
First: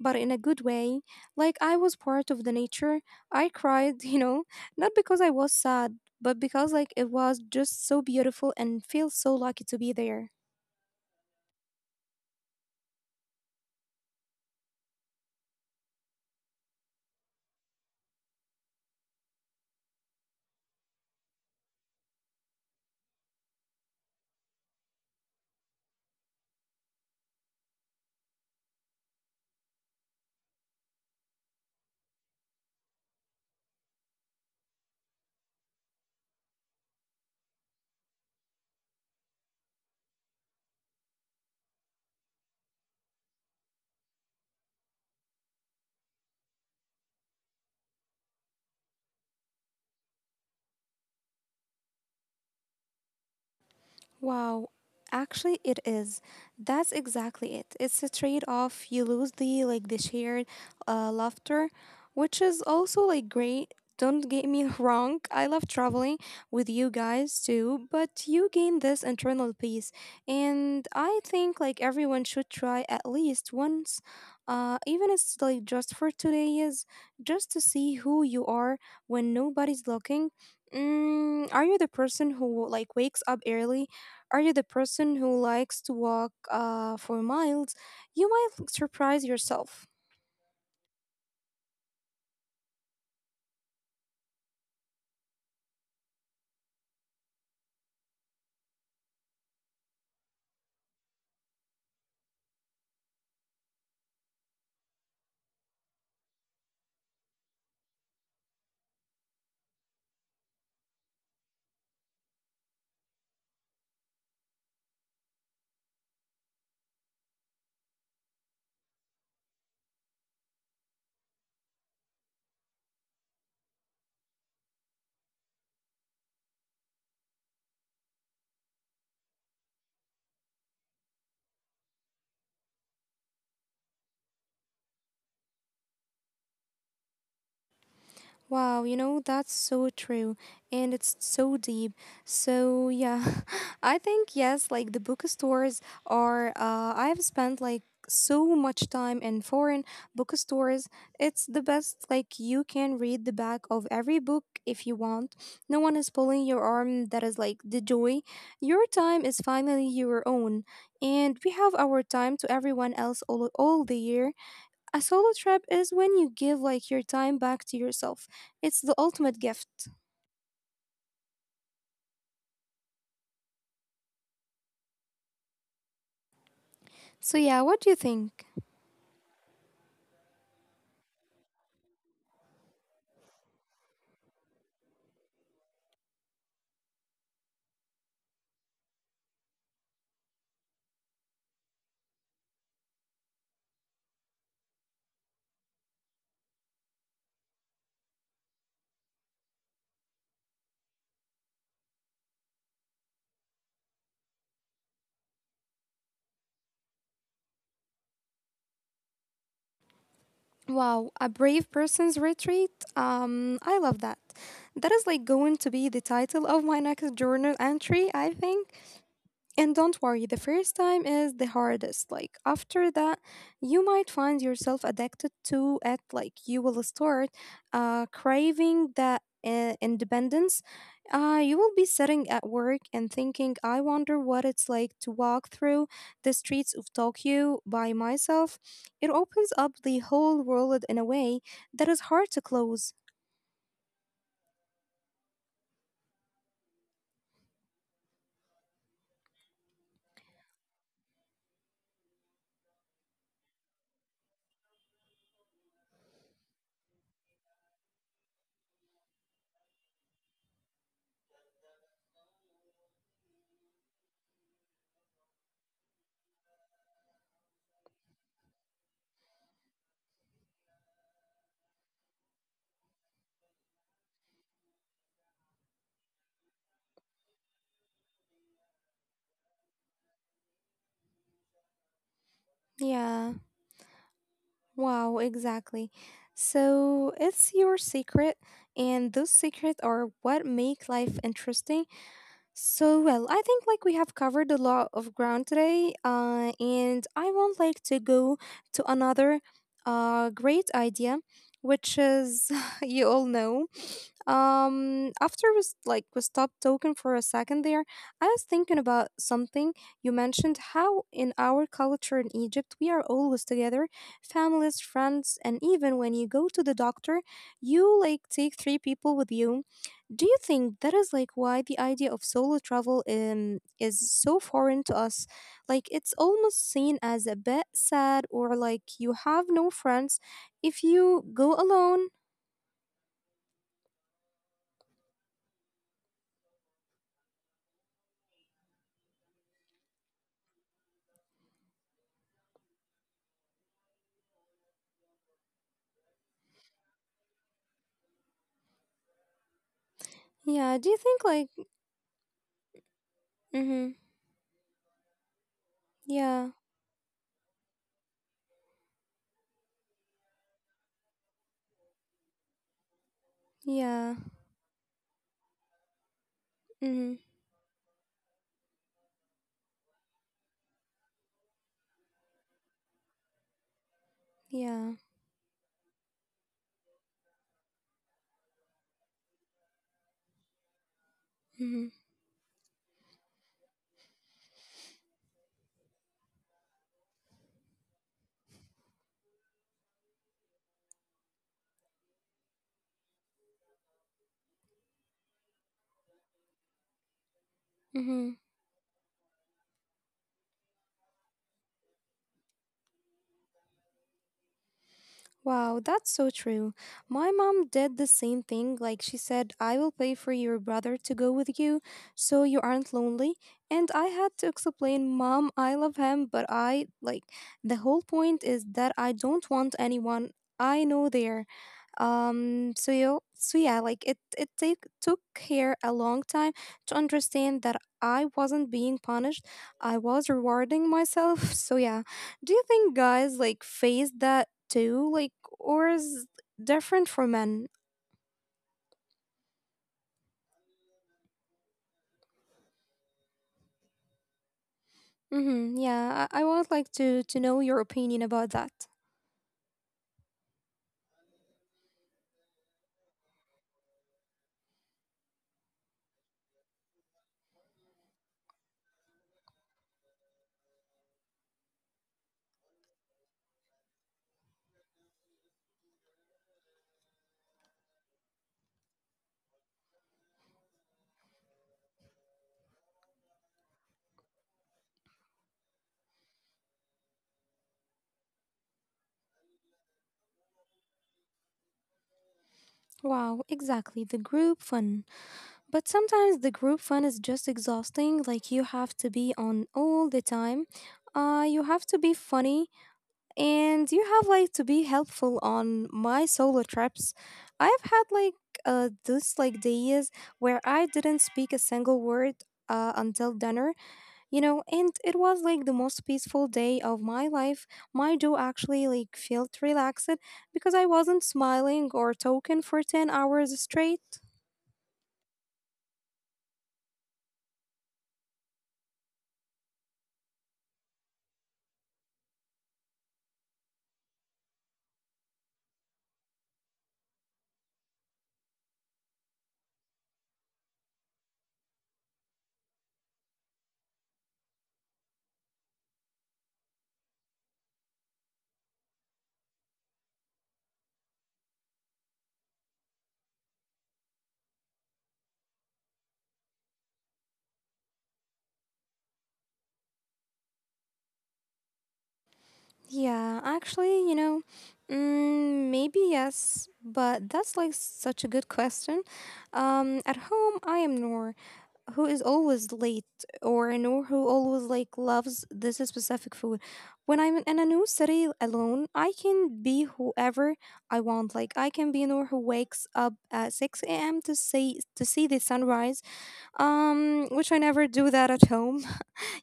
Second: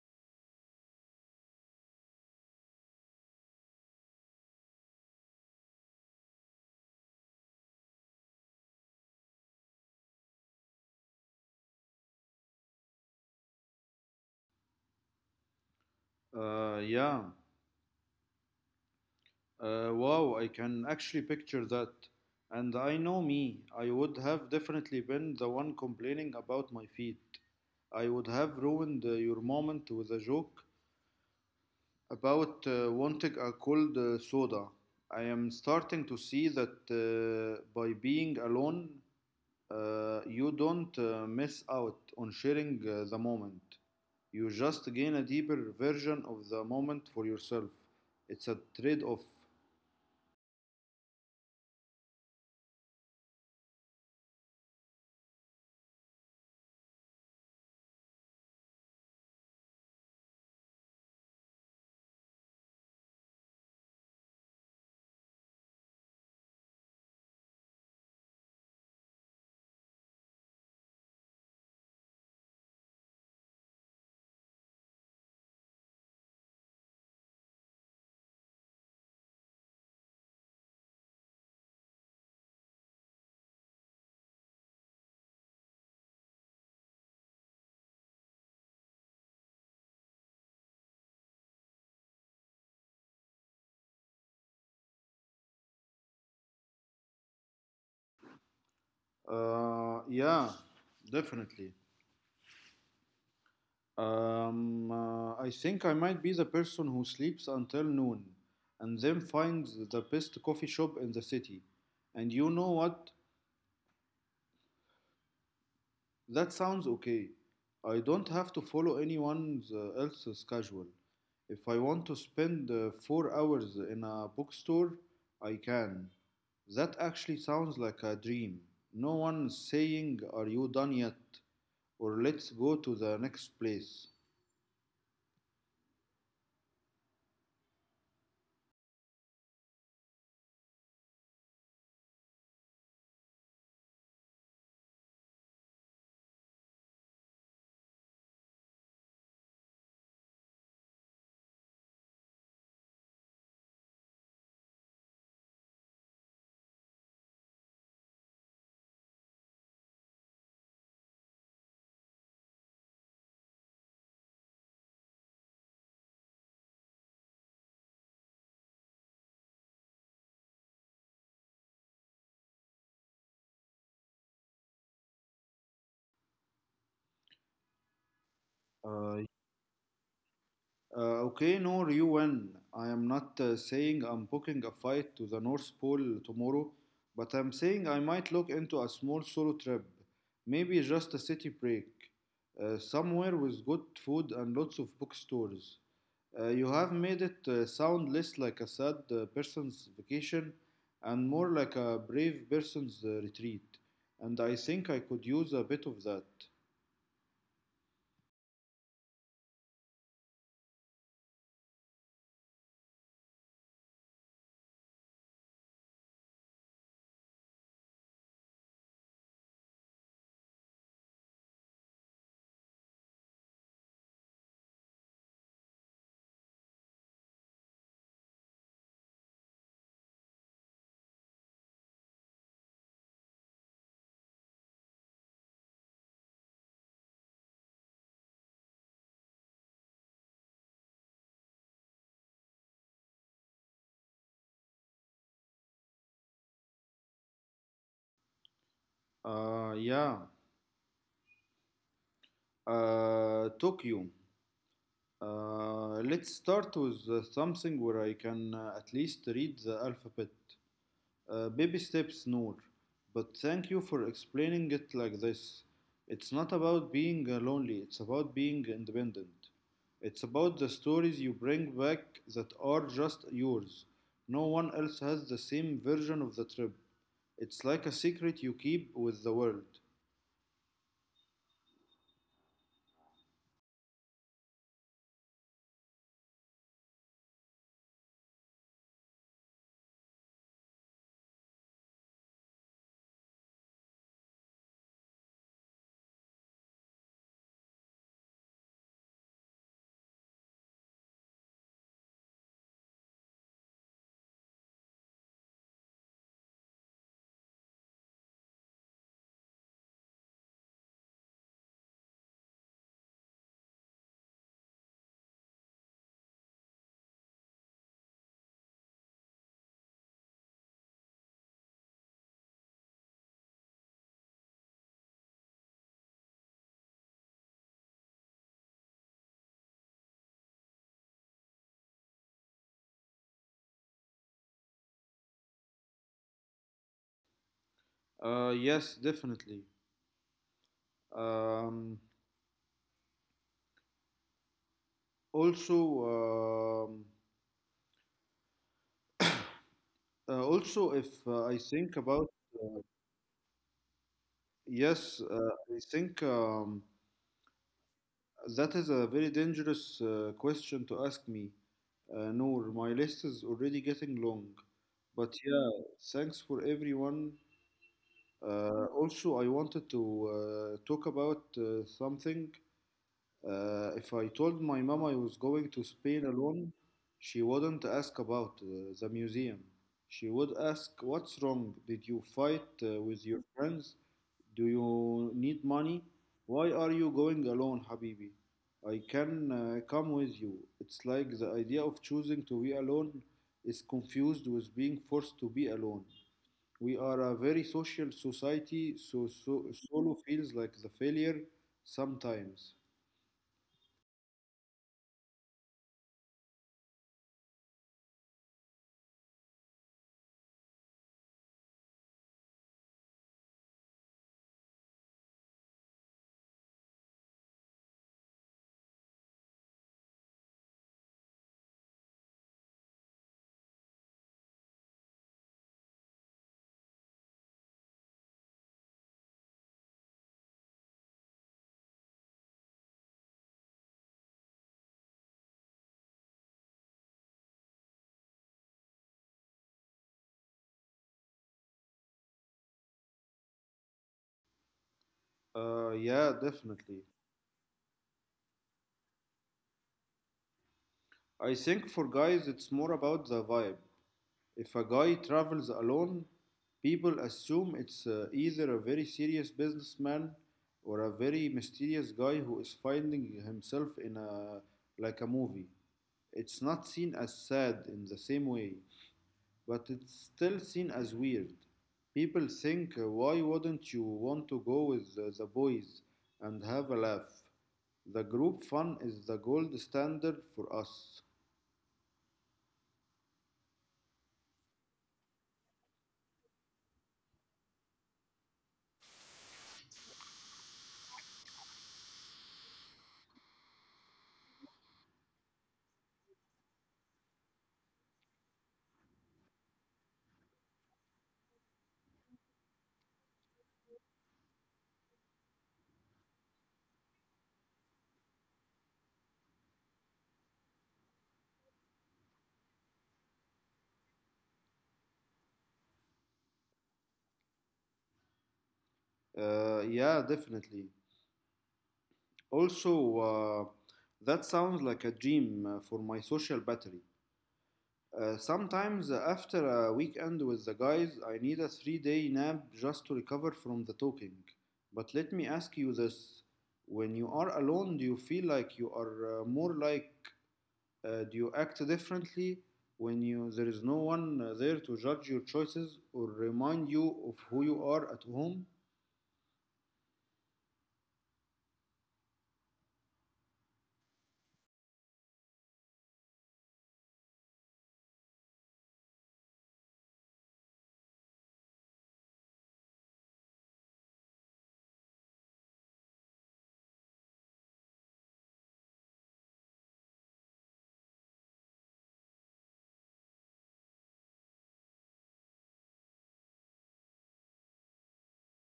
Speaker 1: but in a good way. Like I was part of the nature. I cried, [laughs] you know, not because I was sad, but because like it was just so beautiful and feel so lucky to be there.
Speaker 2: Uh, yeah. Uh, wow, I can actually picture that. And I know me, I would have definitely been the one complaining about my feet. I would have ruined uh, your moment with a joke about uh, wanting a cold uh, soda. I am starting to see that uh, by being alone, uh, you don't uh, miss out on sharing uh, the moment. You just gain a deeper version of the moment for yourself. It's a trade off.
Speaker 1: Wow, actually it is. That's exactly it. It's a trade-off. You lose the like the shared uh, laughter, which is also like great. Don't get me [laughs] wrong. I love traveling with you guys too, but you gain this internal peace. And I think like everyone should try at least once. Uh even it's like just for today is just to see who you are when nobody's looking. Mm, are you the person who like wakes up early? Are you the person who likes to walk uh, for miles? You might surprise yourself.
Speaker 2: Uh, yeah, definitely. Um, uh, I think I might be the person who sleeps until noon and then finds the best coffee shop in the city. And you know what? That sounds okay. I don't have to follow anyone else's schedule. If I want to spend uh, four hours in a bookstore, I can. That actually sounds like a dream. No one is saying, "Are you done yet?" or "Let's go to the next place."
Speaker 1: Wow, you know, that's so true. And it's so deep. So, yeah, [laughs] I think, yes, like the bookstores are, uh, I've spent like so much time in foreign bookstores. It's the best, like, you can read the back of every book if you want. No one is pulling your arm. That is like the joy. Your time is finally your own. And we have our time to everyone else all, all the year. A solo trip is when you give like your time back to yourself. It's the ultimate gift. So yeah, what do you think?
Speaker 2: Uh, uh, okay, no, you win. I am not uh, saying I'm booking a fight to the North Pole tomorrow, but I'm saying I might look into a small solo trip. Maybe just a city break. Uh, somewhere with good food and lots of bookstores. Uh, you have made it uh, sound less like a sad uh, person's vacation and more like a brave person's uh, retreat. And I think I could use a bit of that.
Speaker 1: Wow, a brave person's retreat. Um, I love that. That is like going to be the title of my next journal entry, I think. And don't worry, the first time is the hardest. Like, after that, you might find yourself addicted to it. Like, you will start uh, craving that uh, independence. Uh, you will be sitting at work and thinking, I wonder what it's like to walk through the streets of Tokyo by myself. It opens up the whole world in a way that is hard to close.
Speaker 2: Uh, yeah. Uh, Tokyo. Uh, let's start with uh, something where I can uh, at least read the alphabet. Uh, baby steps, Noor. But thank you for explaining it like this. It's not about being uh, lonely, it's about being independent. It's about the stories you bring back that are just yours. No one else has the same version of the trip. It's like a secret you keep with the world.
Speaker 1: Yeah. Wow, exactly. So it's your secret, and those secrets are what make life interesting. So, well, I think like we have covered a lot of ground today, uh, and I want like to go to another uh, great idea, which is [laughs] you all know. Um, after we s- like we stopped talking for a second there, I was thinking about something you mentioned how in our culture in Egypt we are always together, families, friends, and even when you go to the doctor, you like take three people with you. Do you think that is like why the idea of solo travel um, is so foreign to us? Like it's almost seen as a bit sad or like you have no friends if you go alone.
Speaker 2: Uh, yes, definitely. Um, Also, um,
Speaker 1: Yeah, do you think
Speaker 2: Uh,
Speaker 1: like...
Speaker 2: also, if uh, I think about,
Speaker 1: Mhm.
Speaker 2: yes, uh,
Speaker 1: Yeah,
Speaker 2: I think um, that is a very dangerous uh, question to ask me, uh, Noor. My list
Speaker 1: yeah.
Speaker 2: is already getting long, but yeah,
Speaker 1: Mhm.
Speaker 2: thanks for everyone. Uh, also, I wanted to uh, talk about uh, something. Uh, if
Speaker 1: Yeah.
Speaker 2: I told my mom I was going to Spain alone, she wouldn't ask about uh, the museum. She would ask,
Speaker 1: Mhm.
Speaker 2: "What's wrong? Did you fight uh, with your friends? Do you need money? Why are you going alone, Habibi? I can uh, come with you." It's like the idea of choosing to be alone is confused with being forced to be alone. We are a very
Speaker 1: Mhm.
Speaker 2: social society, so, so solo feels like the failure sometimes.
Speaker 1: Wow, that's so true. My mom did the same thing. Like she said, I will pay for your brother to go with you so you aren't lonely. And I had to explain, Mom, I love him, but I like the whole point is that I don't want anyone I know there. Um so you so yeah, like it it take took her a long time to understand that I wasn't being punished. I was rewarding myself. [laughs] So yeah. Do you think guys like face that too? Like or is different for men? Hmm yeah, I, I
Speaker 2: Uh,
Speaker 1: would like
Speaker 2: yeah,
Speaker 1: to, to know
Speaker 2: definitely.
Speaker 1: your opinion about that.
Speaker 2: I think for guys, it's more about the vibe. If a guy travels alone, people assume it's uh, either a very serious businessman or a very mysterious guy who is finding himself in a like a movie. It's not seen as sad in the same way, but it's still seen as weird. People think, uh, why wouldn't you want to go with the, the boys and have a laugh? The group fun is the gold standard for us.
Speaker 1: Wow, exactly. The group fun. But sometimes the group fun is just exhausting. Like you have to be on all the time. Uh, you have to be funny, and you have like to be helpful on my solo trips. I've had like uh, this like days where I didn't speak a single word uh, until dinner. You know, and it was like the most peaceful day of my life. My jaw actually like felt relaxed because I wasn't smiling or talking for ten hours straight.
Speaker 2: Uh, yeah, definitely. Also, uh, that sounds like a dream uh, for my social battery. Uh, sometimes, uh, after a weekend with the guys, I need a three day nap just to recover from the talking. But let me ask you this, when you are alone, do you feel like you are uh, more like Uh, do you act differently when you there is no one uh, there to judge your choices or remind you of who you are at home?
Speaker 1: Yeah, actually, you know, mm, maybe yes, but that's like such a good question. Um, at home, I am Noor. Who is always late, or you know, who always like loves this specific food. When I'm in a new city alone, I can be whoever I want. Like I can be, you know, who wakes up at six a.m to see to see the sunrise, um which I never do that at home.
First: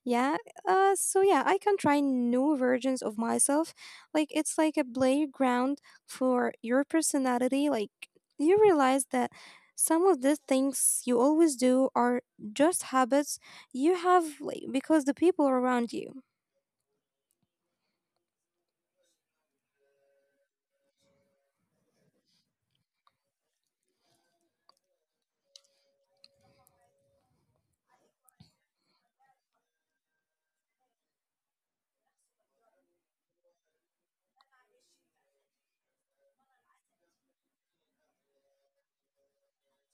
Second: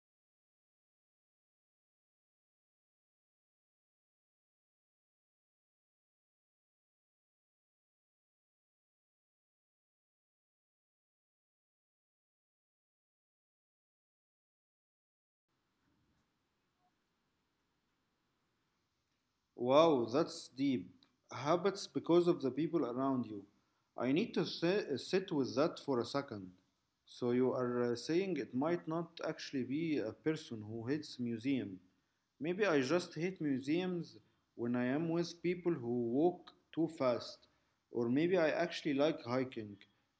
Speaker 1: Yeah. Uh, so yeah, I can try new versions of myself. Like it's like a playground for your personality. Like you realize that some of the things you always do are just habits you have like because the people around you.
Speaker 2: Wow, that's deep. Habits because of the people around you. I need to si- sit with that for a second. So you are uh, saying it might not actually be a person who hates museum. Maybe I just hate museums when I am with people who walk too fast. Or maybe I actually like hiking,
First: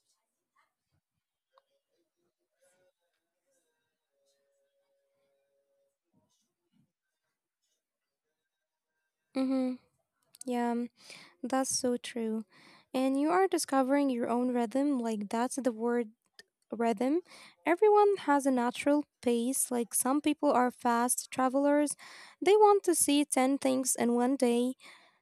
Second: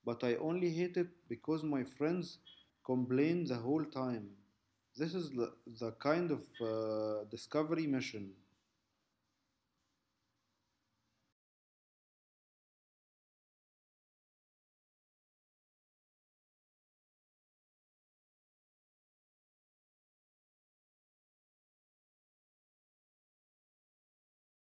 Speaker 2: but I only hate it because my friends complain the whole time. This is the, the kind of uh, discovery mission.
Speaker 1: Mm-hmm. Yeah, that's so true. And you are discovering your own rhythm. Like that's the word rhythm. Everyone has a natural pace, like some people are fast travelers, they want to see ten things in one day.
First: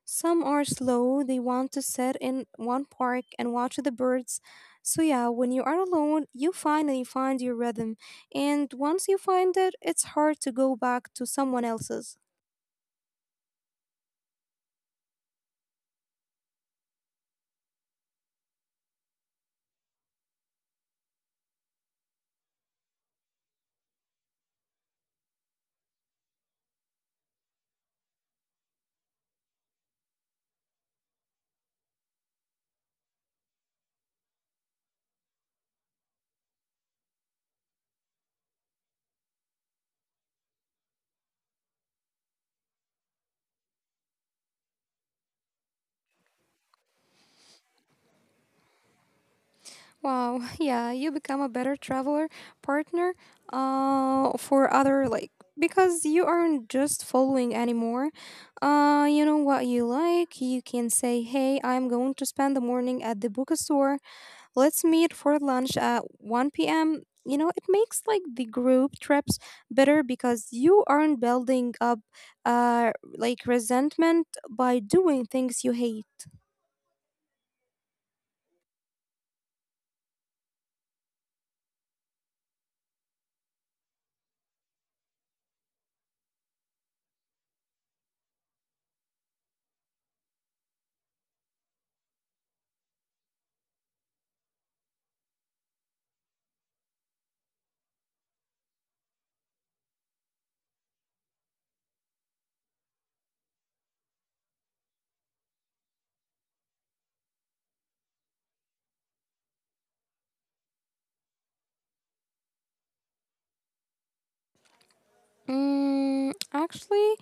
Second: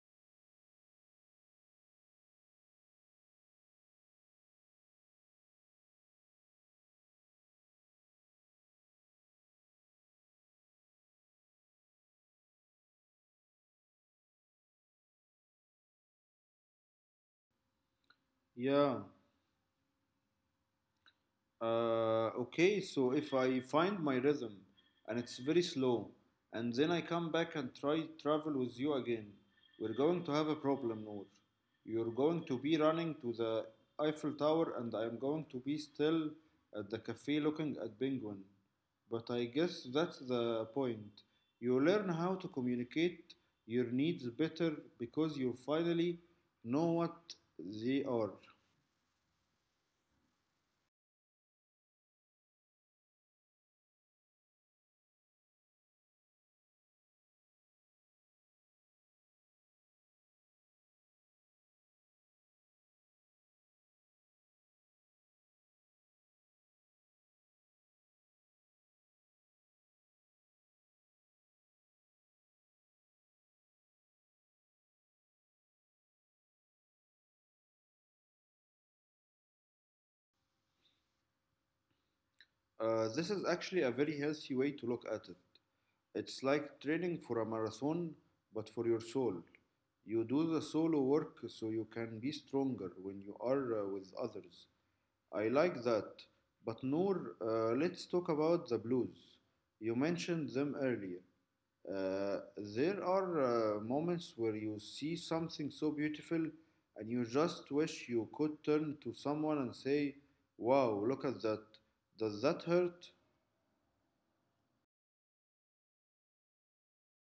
Speaker 1: Some are slow, they want to sit in one park and watch the birds. So, yeah, when you are alone, you finally find your rhythm. And once you find it, it's hard to go back to someone else's.
Speaker 2: Yeah. Uh, okay, so if I find my rhythm and it's very slow, and then I come back and try travel with you again, we're going to have a problem, Noor. You're going to be running to the Eiffel Tower, and I'm going to be still at the cafe looking at penguin. But I guess that's the point. You learn how to communicate your needs better because you finally know what they are.
Speaker 1: Wow, [laughs] yeah, you become a better traveler partner uh for other like because you aren't just following anymore. Uh you know what you like. You can say, "Hey, I'm going to spend the morning at the bookstore. Let's meet for lunch at one p m" You know, it makes like the group trips better because you aren't building up uh like resentment by doing things you hate.
Speaker 2: Uh, this is actually a very healthy way to look at it. It's like training for a marathon, but for your soul. You do the solo work so you can be stronger when you are uh, with others. I like that. But Noor, uh, let's talk about the blues. You mentioned them earlier. Uh, there are uh, moments where you see something so beautiful and you just wish you could turn to someone and say, "Wow, look at that." Does that hurt?
Speaker 1: Mm, actually,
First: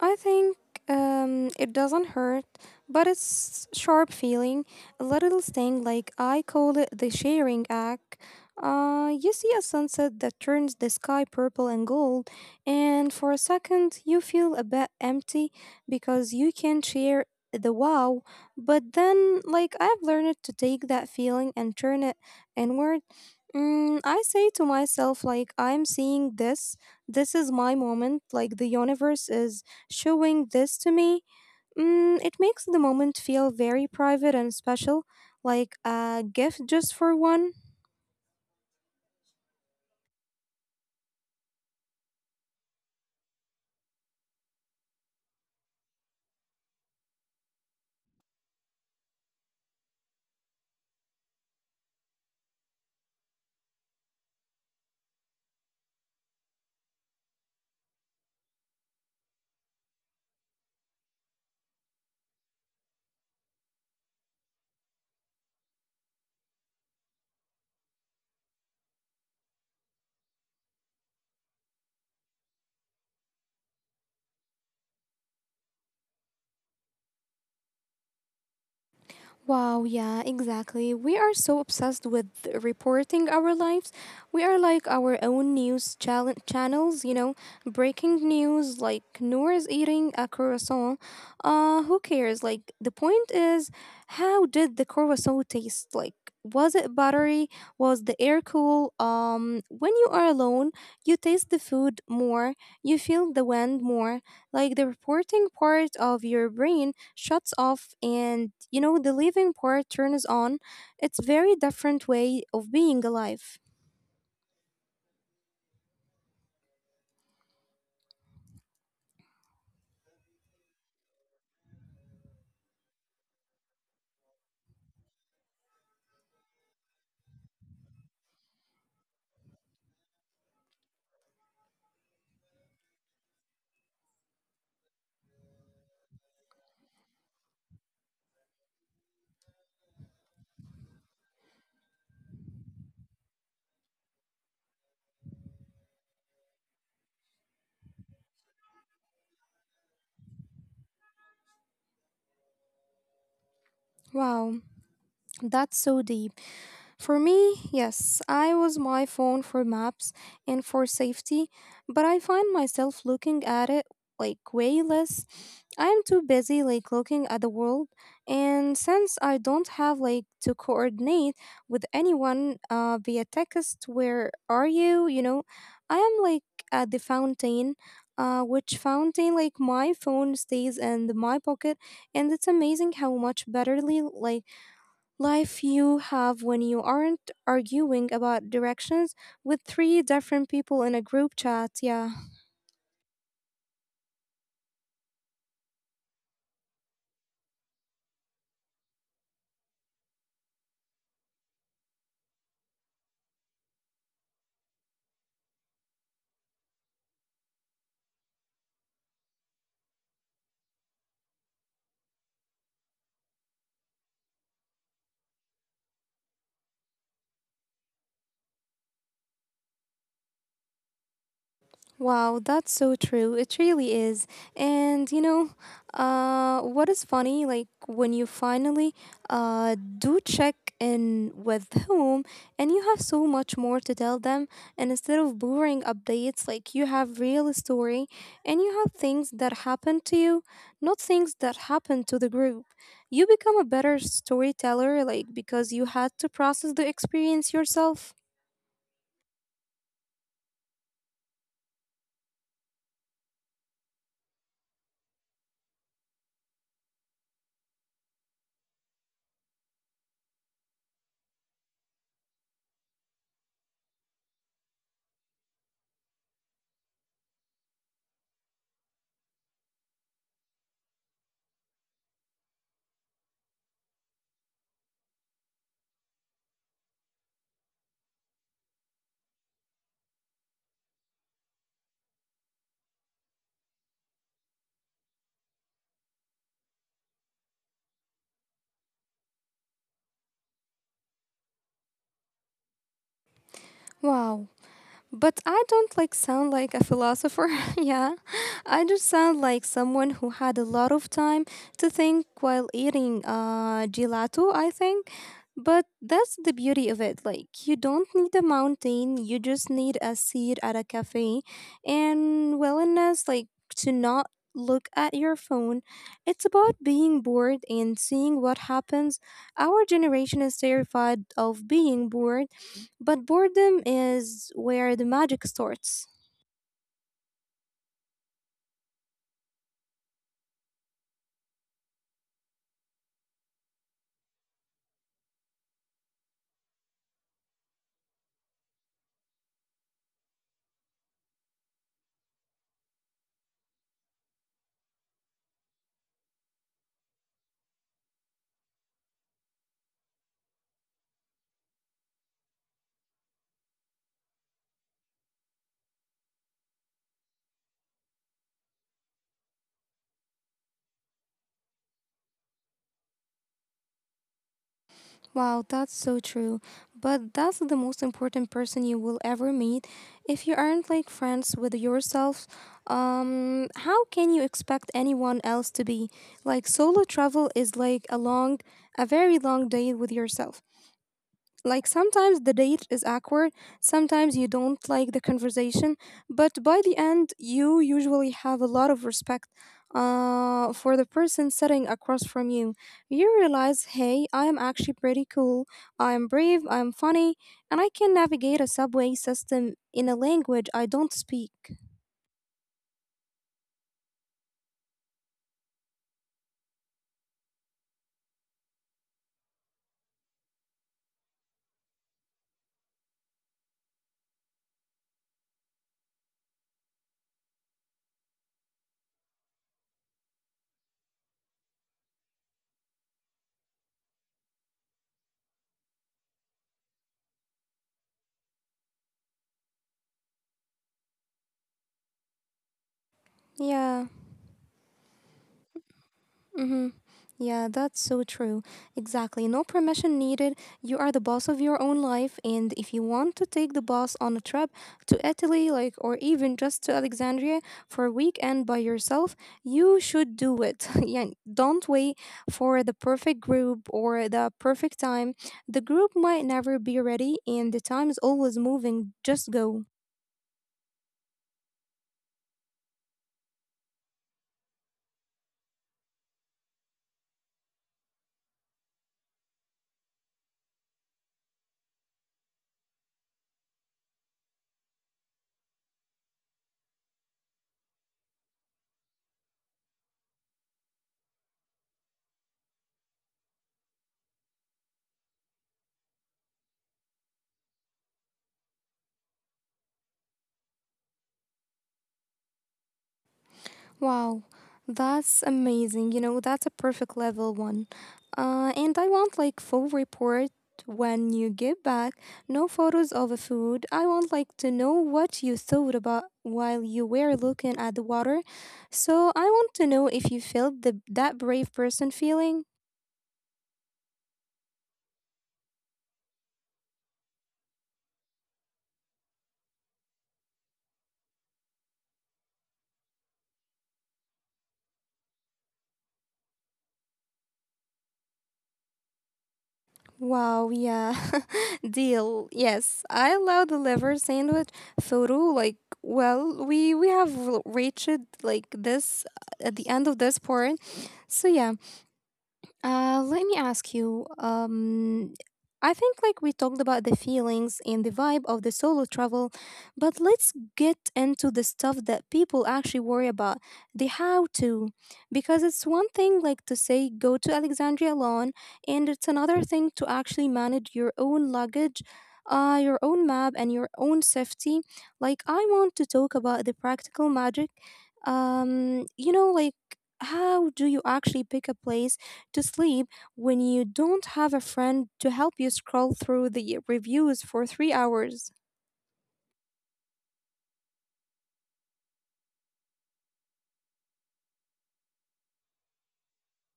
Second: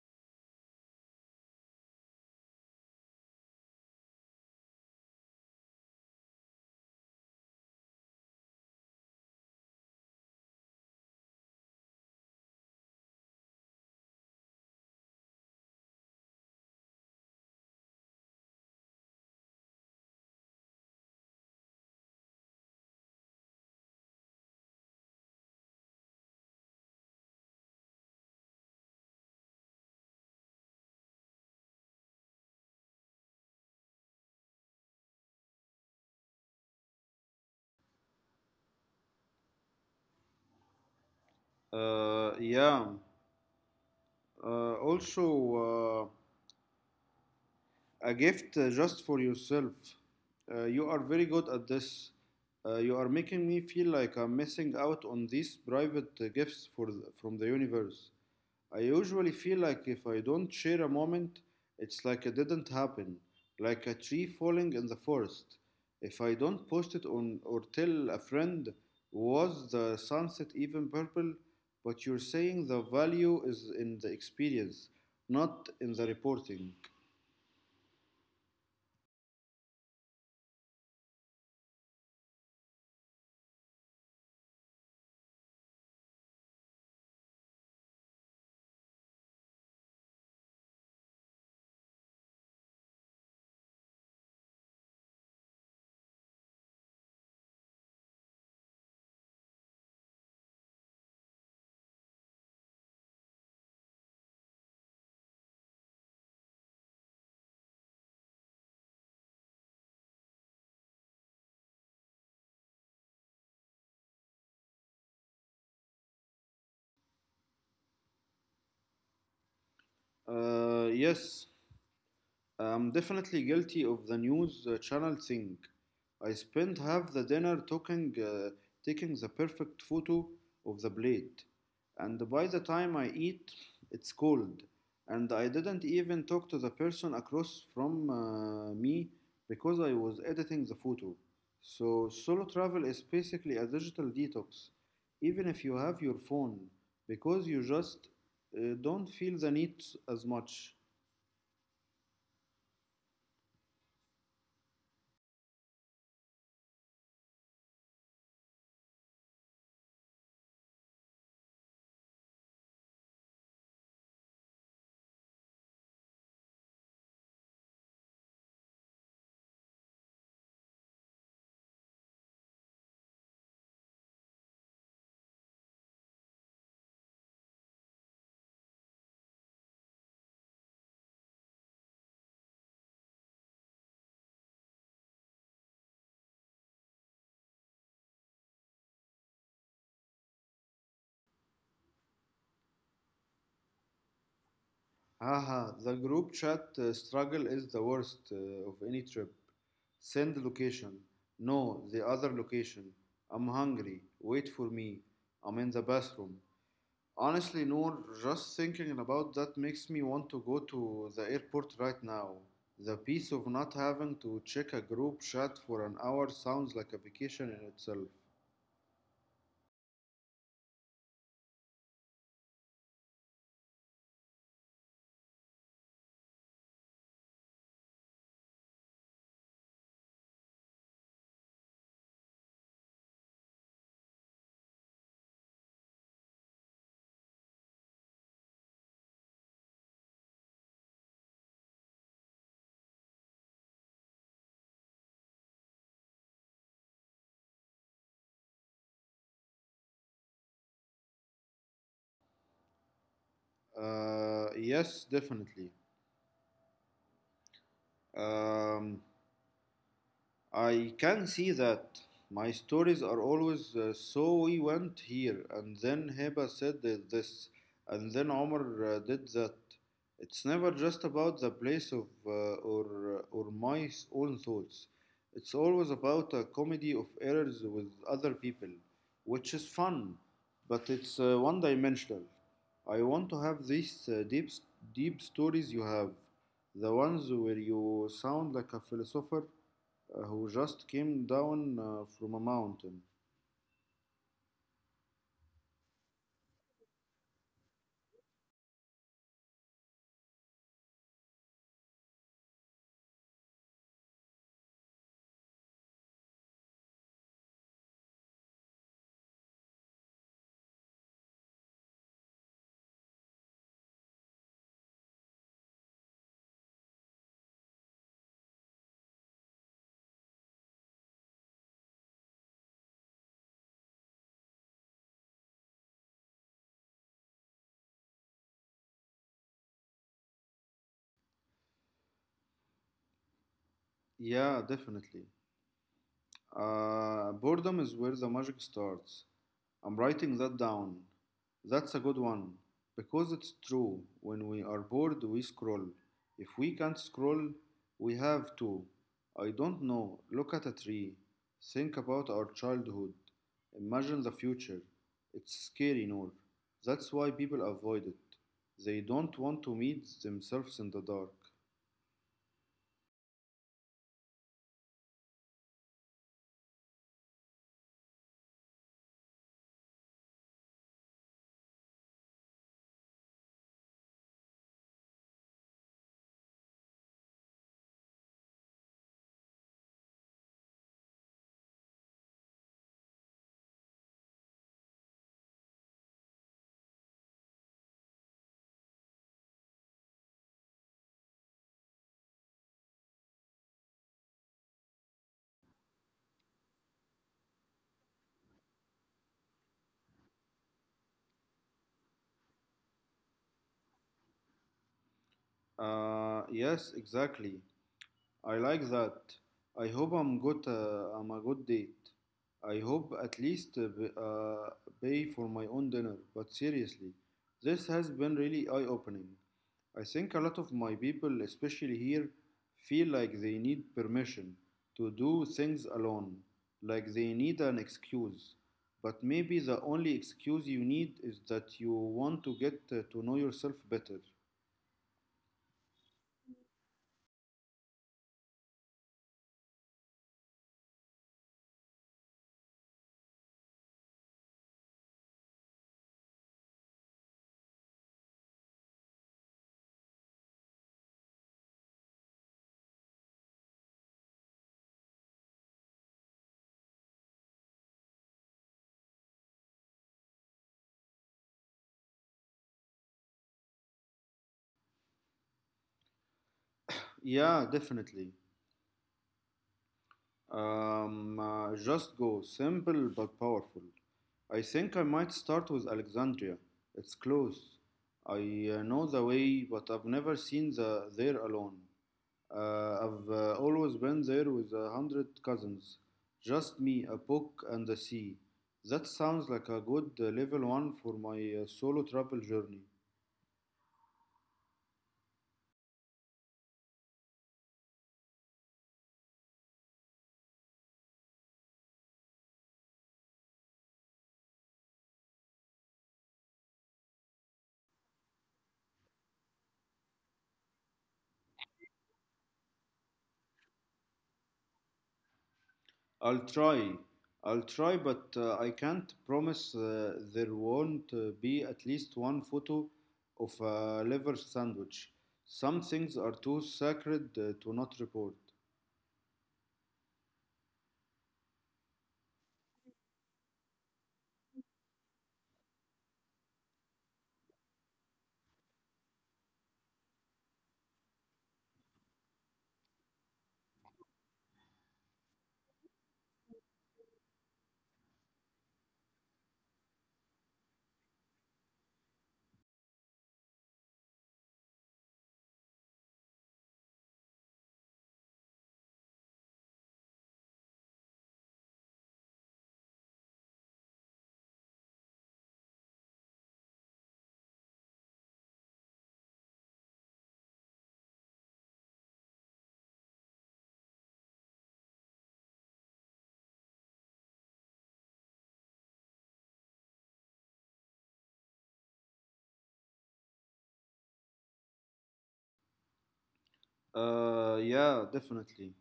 Speaker 1: I think um, it doesn't hurt, but it's sharp feeling, a little sting. Like I call it the sharing act. Uh, you see a sunset that turns the sky purple and gold, and for a second you feel a bit empty because you can not share the wow. But then, like I've learned to take that feeling and turn it inward. Mm, I say to myself, like I'm seeing this. This is my moment. Like the universe is showing this to me, mm, It makes the moment feel very private and special, like a gift just for one.
Speaker 2: Uh, yeah, Uh, also, uh, a gift uh, just for yourself. Uh, you are very good at this. Uh, you are making me feel like I'm missing out on these private uh, gifts for the, from the universe. I usually feel like if I don't share a moment, it's like it didn't happen, like a tree falling in the forest. If I don't post it on or tell a friend, was the sunset even purple? But you're saying the value is in the experience, not in the reporting.
Speaker 1: Wow, yeah, exactly. We are so obsessed with reporting our lives. We are like our own news chal- channels, you know, breaking news like Noor is eating a croissant. Uh, who cares? Like, the point is, how did the croissant taste? Like, was it buttery? Was the air cool? Um, when you are alone, you taste the food more, you feel the wind more. Like the reporting part of your brain shuts off, and you know the living part turns on. It's very different way of being alive.
Speaker 2: Uh, yes, I'm definitely guilty of the news uh, channel thing. I spent half the dinner talking, uh, taking the perfect photo of the plate, and by the time I eat, it's cold, and I didn't even talk to the person across from uh, me because I was editing the photo. So, solo travel is basically a digital detox, even if you have your phone, because you just uh, don't feel the need as much.
Speaker 1: Wow, that's so deep. For me, yes, I was my phone for maps and for safety, but I find myself looking at it like way less. I am too busy like looking at the world, and since I don't have like to coordinate with anyone uh, via text, where are you? You know, I am like at the fountain. Uh, which fountain like my phone stays in my pocket, and it's amazing how much betterly like life you have when you aren't arguing about directions with three different people in a group chat. Yeah.
Speaker 2: Haha, the group chat uh, struggle is the worst uh, of any trip. Send location. No, the other location. I'm hungry. Wait for me. I'm in the bathroom. Honestly, Noor, just thinking about that makes me want to go to the airport right now. The peace of not having to check a group chat for an hour sounds like a vacation in itself.
Speaker 1: Wow, that's so true. It really is. And you know, uh, what is funny, like when you finally uh, do check in with whom, and you have so much more to tell them, and instead of boring updates, like you have real story, and you have things that happen to you, not things that happen to the group. You become a better storyteller, like because you had to process the experience yourself.
Speaker 2: Uh, yes, definitely. Um, I can see that. My stories are always uh, so we went here, and then Heba said th- this, and then Omar uh, did that. It's never just about the place of uh, or uh, or my s- own thoughts. It's always about a comedy of errors with other people, which is fun, but it's uh, one-dimensional. I want to have these uh, deep s- deep stories you have, the ones where you sound like a philosopher uh, who just came down uh, from a mountain.
Speaker 1: Wow. But I don't like sound like a philosopher. [laughs] Yeah. I just sound like someone who had a lot of time to think while eating uh gelato, I think. But that's the beauty of it. Like you don't need a mountain, you just need a seat at a cafe and willingness like to not look at your phone. It's about being bored and seeing what happens. Our generation is terrified of being bored, but boredom is where the magic starts.
Speaker 2: Yeah, definitely. Uh, boredom is where the magic starts. I'm writing that down. That's a good one. Because it's true, when we are bored, we scroll. If we can't scroll, we have to. I don't know. Look at a tree. Think about our childhood. Imagine the future. It's scary, Noor. That's why people avoid it. They don't want to meet themselves in the dark.
Speaker 1: Wow, that's so true. But that's the most important person you will ever meet. If you aren't like friends with yourself, um, how can you expect anyone else to be? Like solo travel is like a long, a very long day with yourself. Like sometimes the date is awkward, sometimes you don't like the conversation, but by the end, you usually have a lot of respect uh, for the person sitting across from you. You realize, hey, I am actually pretty cool, I am brave, I am funny, and I can navigate a subway system in a language I don't speak.
Speaker 2: Uh, yes, exactly. I like that. I hope I'm good. Uh, I'm a good date. I hope at least uh, b- uh, pay for my own dinner. But seriously, this has been really eye-opening. I think a lot of my people, especially here, feel like they need permission to do things alone, like they need an excuse. But maybe the only excuse you need is that you want to get uh, to know yourself better.
Speaker 1: Yeah. Mm-hmm. Yeah, that's so true. Exactly. No permission needed. You are the boss of your own life. And if you want to take the boss on a trip to Italy, like, or even just to Alexandria for a weekend by yourself, you should do it. [laughs] yeah, don't wait for the perfect group or the perfect time. The group might never be ready, and the time is always moving. Just go.
Speaker 2: Yeah, definitely. Um, uh, just go. Simple but powerful. I think I might start with Alexandria. It's close. I uh, know the way, but I've never seen the there alone. Uh, I've uh, always been there with a hundred cousins. Just me, a book, and the sea. That sounds like a good uh, level one for my uh, solo travel journey.
Speaker 1: Wow, that's amazing. You know, that's a perfect level one. Uh, and I want like full report when you get back. No photos of the food. I want like to know what you thought about while you were looking at the water. So I want to know if you felt the that brave person feeling.
Speaker 2: I'll try. I'll try, but uh, I can't promise uh, there won't uh, be at least one photo of a liver sandwich. Some things are too sacred uh, to not report.
Speaker 1: Wow, yeah. [laughs] Deal. Yes, I love the liver sandwich photo. Like, well, we we have l- reached like this uh, at the end of this part. So yeah, uh, let me ask you. Um, I think like we talked about the feelings and the vibe of the solo travel, but let's get into the stuff that people actually worry about, the how to, because it's one thing like to say go to Alexandria alone, and it's another thing to actually manage your own luggage. Uh, your own map and your own safety. Like, I want to talk about the practical magic. Um, you know, like, how do you actually pick a place to sleep when you don't have a friend to help you scroll through the reviews for three hours.
Speaker 2: Uh, yeah, definitely.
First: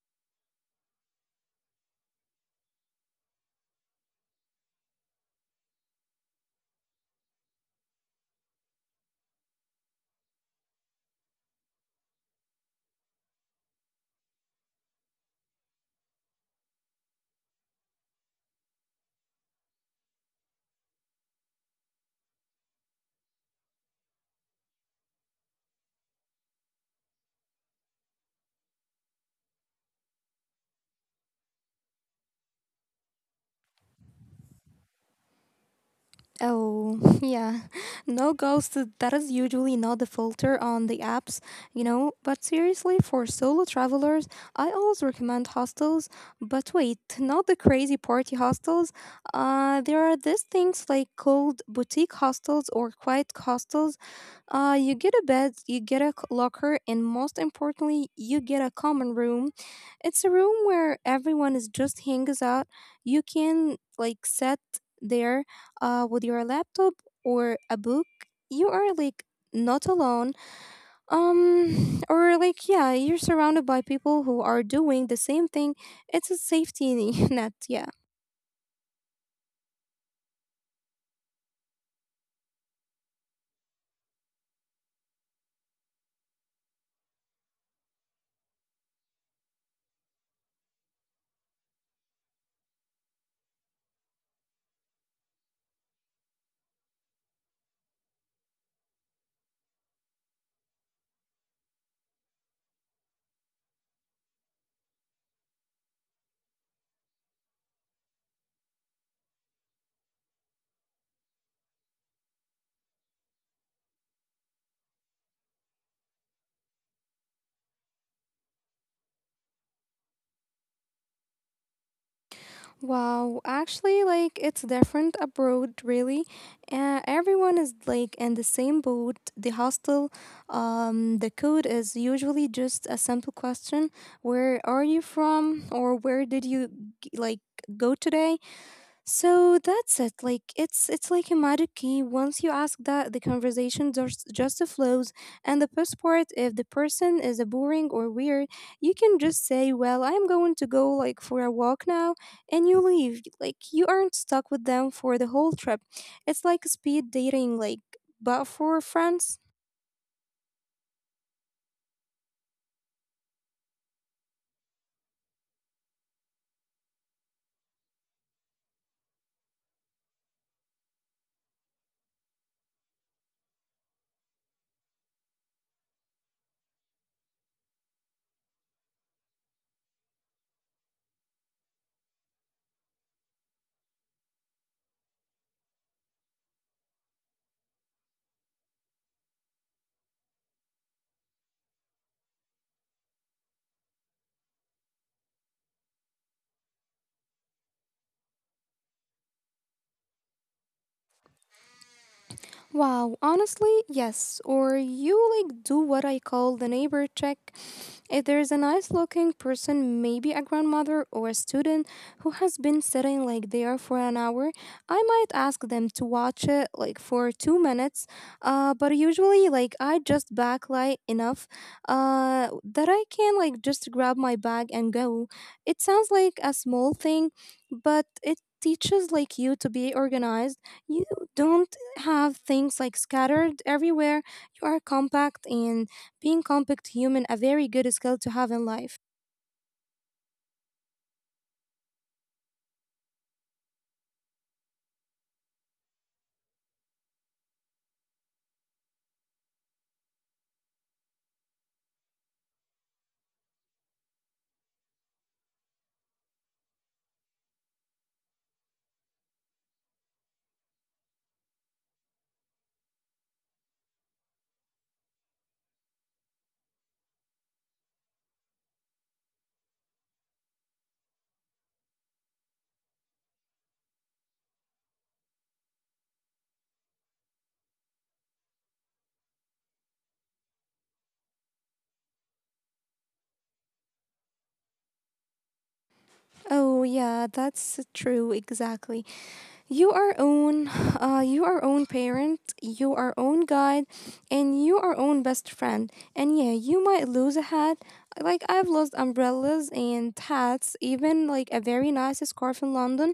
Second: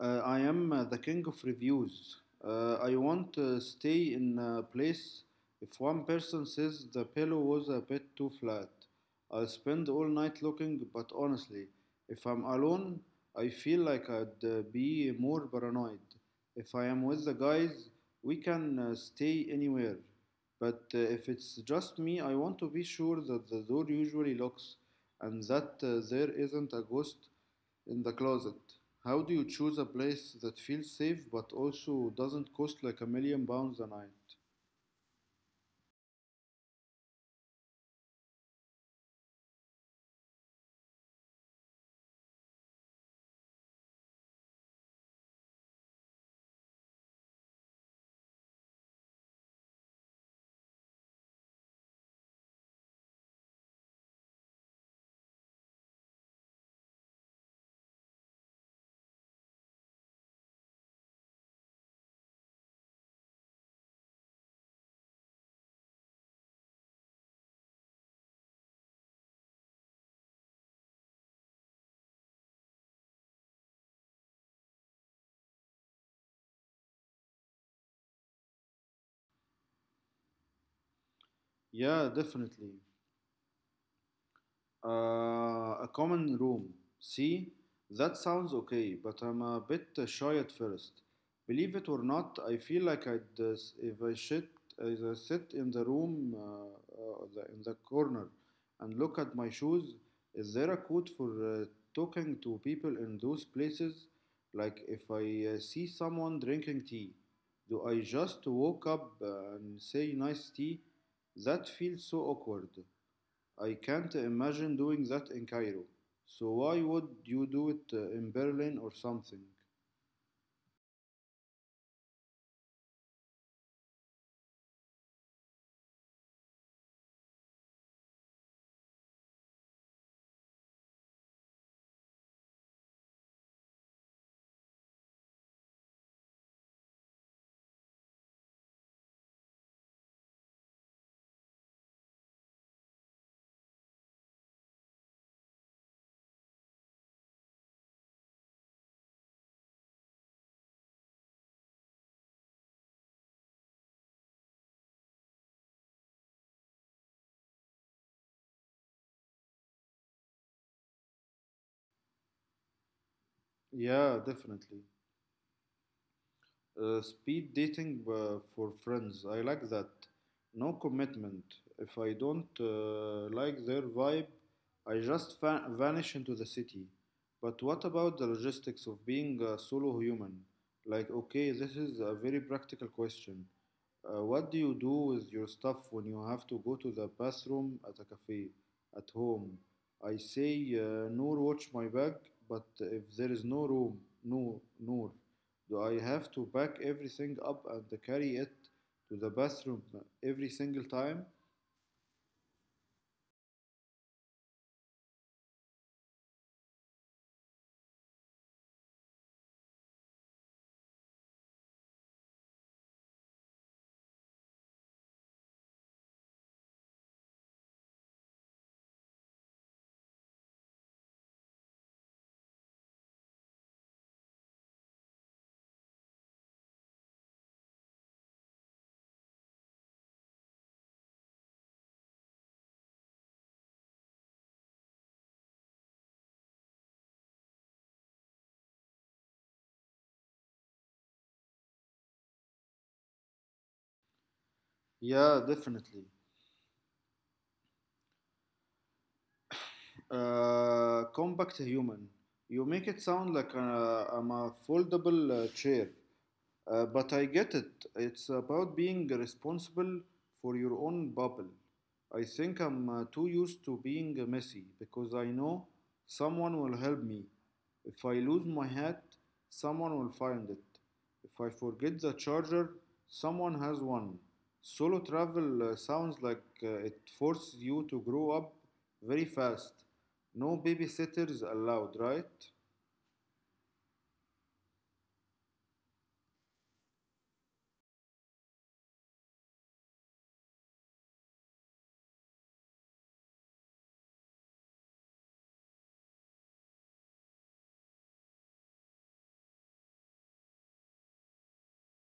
Speaker 2: Uh, I am uh, the king of reviews. Uh, I won't uh, stay in a place if one person says the pillow was a bit too flat. I'll spend all night looking, but honestly, if I'm alone, I feel like I'd uh, be more paranoid. If I am with the guys, we can uh, stay anywhere. But uh, if it's just me, I want to be sure that the door usually locks and that uh, there isn't a ghost in the closet. How do you choose a place that feels safe but also doesn't cost like a million pounds a night?
Speaker 1: Oh, [laughs] yeah. No ghosts, that is usually not the filter on the apps, you know. But seriously, for solo travelers, I always recommend hostels. But wait, not the crazy party hostels. Uh, there are these things like called boutique hostels or quiet hostels. Uh, you get a bed, you get a c- locker, and most importantly, you get a common room. It's a room where everyone is just hangs out. You can like sit there uh, with your laptop or a book. You are like not alone. Um, [sighs] or like yeah, you're surrounded by people who are doing the same thing. It's a safety [laughs] net. Yeah.
Speaker 2: Yeah, definitely. Uh, a common room. See, that sounds okay, but I'm a bit shy at first. Believe it or not, I feel like I'd, uh, if I sit, if I sit in the room, uh, uh, the, in the corner, and look at my shoes. Is there a code for uh, talking to people in those places? Like if I uh, see someone drinking tea, do I just walk up uh, and say nice tea? That feels so awkward. I can't imagine doing that in Cairo. So why would you do it uh, in Berlin or something?
Speaker 1: Wow, actually, like it's different abroad, really. Uh, everyone is like in the same boat. The hostel, um, the code is usually just a simple question: where are you from, or where did you g- like go today? So that's it. Like it's it's like a magic key. Once you ask that, the conversation just just flows. And the best part, if the person is a boring or weird, you can just say, "Well, I'm going to go like for a walk now," and you leave. Like you aren't stuck with them for the whole trip. It's like speed dating, like but for friends.
Speaker 2: Yeah, definitely. Uh, speed dating uh, for friends. I like that. No commitment. If I don't uh, like their vibe, I just va- vanish into the city. But what about the logistics of being a solo human? Like, okay, this is a very practical question. Uh, what do you do with your stuff when you have to go to the bathroom at a cafe, at home? I say, uh, Noor, watch my bag, but if there is no room, no, Noor, do I have to pack everything up and carry it to the bathroom every single time?
Speaker 1: Wow, honestly, yes. Or you like do what I call the neighbor check. If there is a nice looking person, maybe a grandmother or a student who has been sitting like there for an hour, I might ask them to watch it like for two minutes. Uh, but usually, like I just backlight enough uh, that I can like just grab my bag and go. It sounds like a small thing, but it teaches like you to be organized. You don't have things like scattered everywhere. You are compact, and being compact human a very good skill to have in life.
Speaker 2: Yeah, definitely. Uh, compact human. You make it sound like uh, I'm a foldable uh, chair. Uh, but I get it. It's about being responsible for your own bubble. I think I'm uh, too used to being uh, messy because I know someone will help me. If I lose my hat, someone will find it. If I forget the charger, someone has one. Solo travel uh, sounds like uh, it forces you to grow up very fast. No babysitters allowed, right?
Speaker 1: Oh yeah, that's true. Exactly. You are own, uh, you are own parent, you are own guide, and you are own best friend. And yeah, you might lose a hat. Like I've lost umbrellas and hats, even like a very nice scarf in London.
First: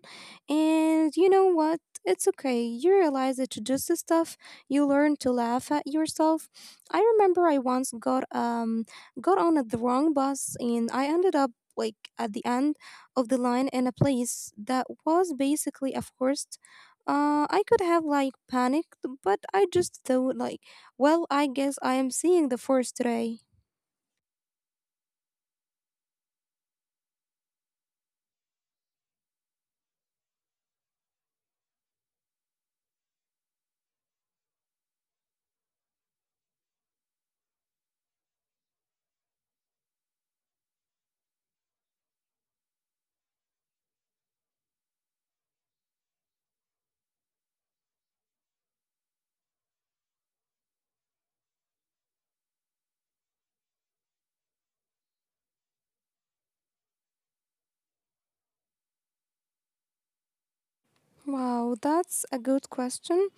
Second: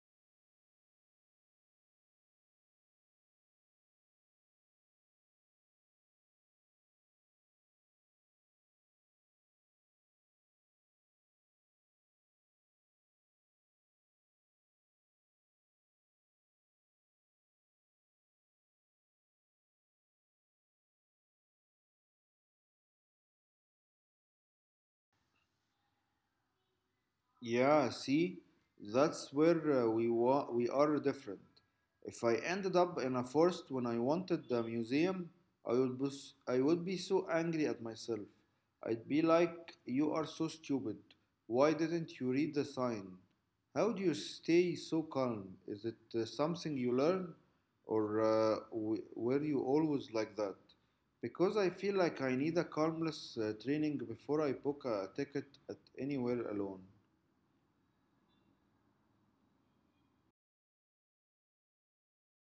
Speaker 1: And you know what? It's okay. You realize it's just the stuff. You learn to laugh at yourself. I remember I once got um got on at the wrong bus and I ended up like at the end of the line in a place that was basically a forest. Uh, I could have like panicked, but I just thought like, well, I guess I am seeing the forest today.
Speaker 2: Yeah, see, that's where uh, we wa- we are different. If I ended up in a forest when I wanted the museum, I would be, s- I would be so angry at myself. I'd be like, "You are so stupid. Why didn't you read the sign? How do you stay so calm? Is it uh, something you learn, or uh, w- were you always like that?" Because I feel like I need a calmness uh, training before I book a ticket at anywhere alone.
Speaker 1: Wow, that's a good question.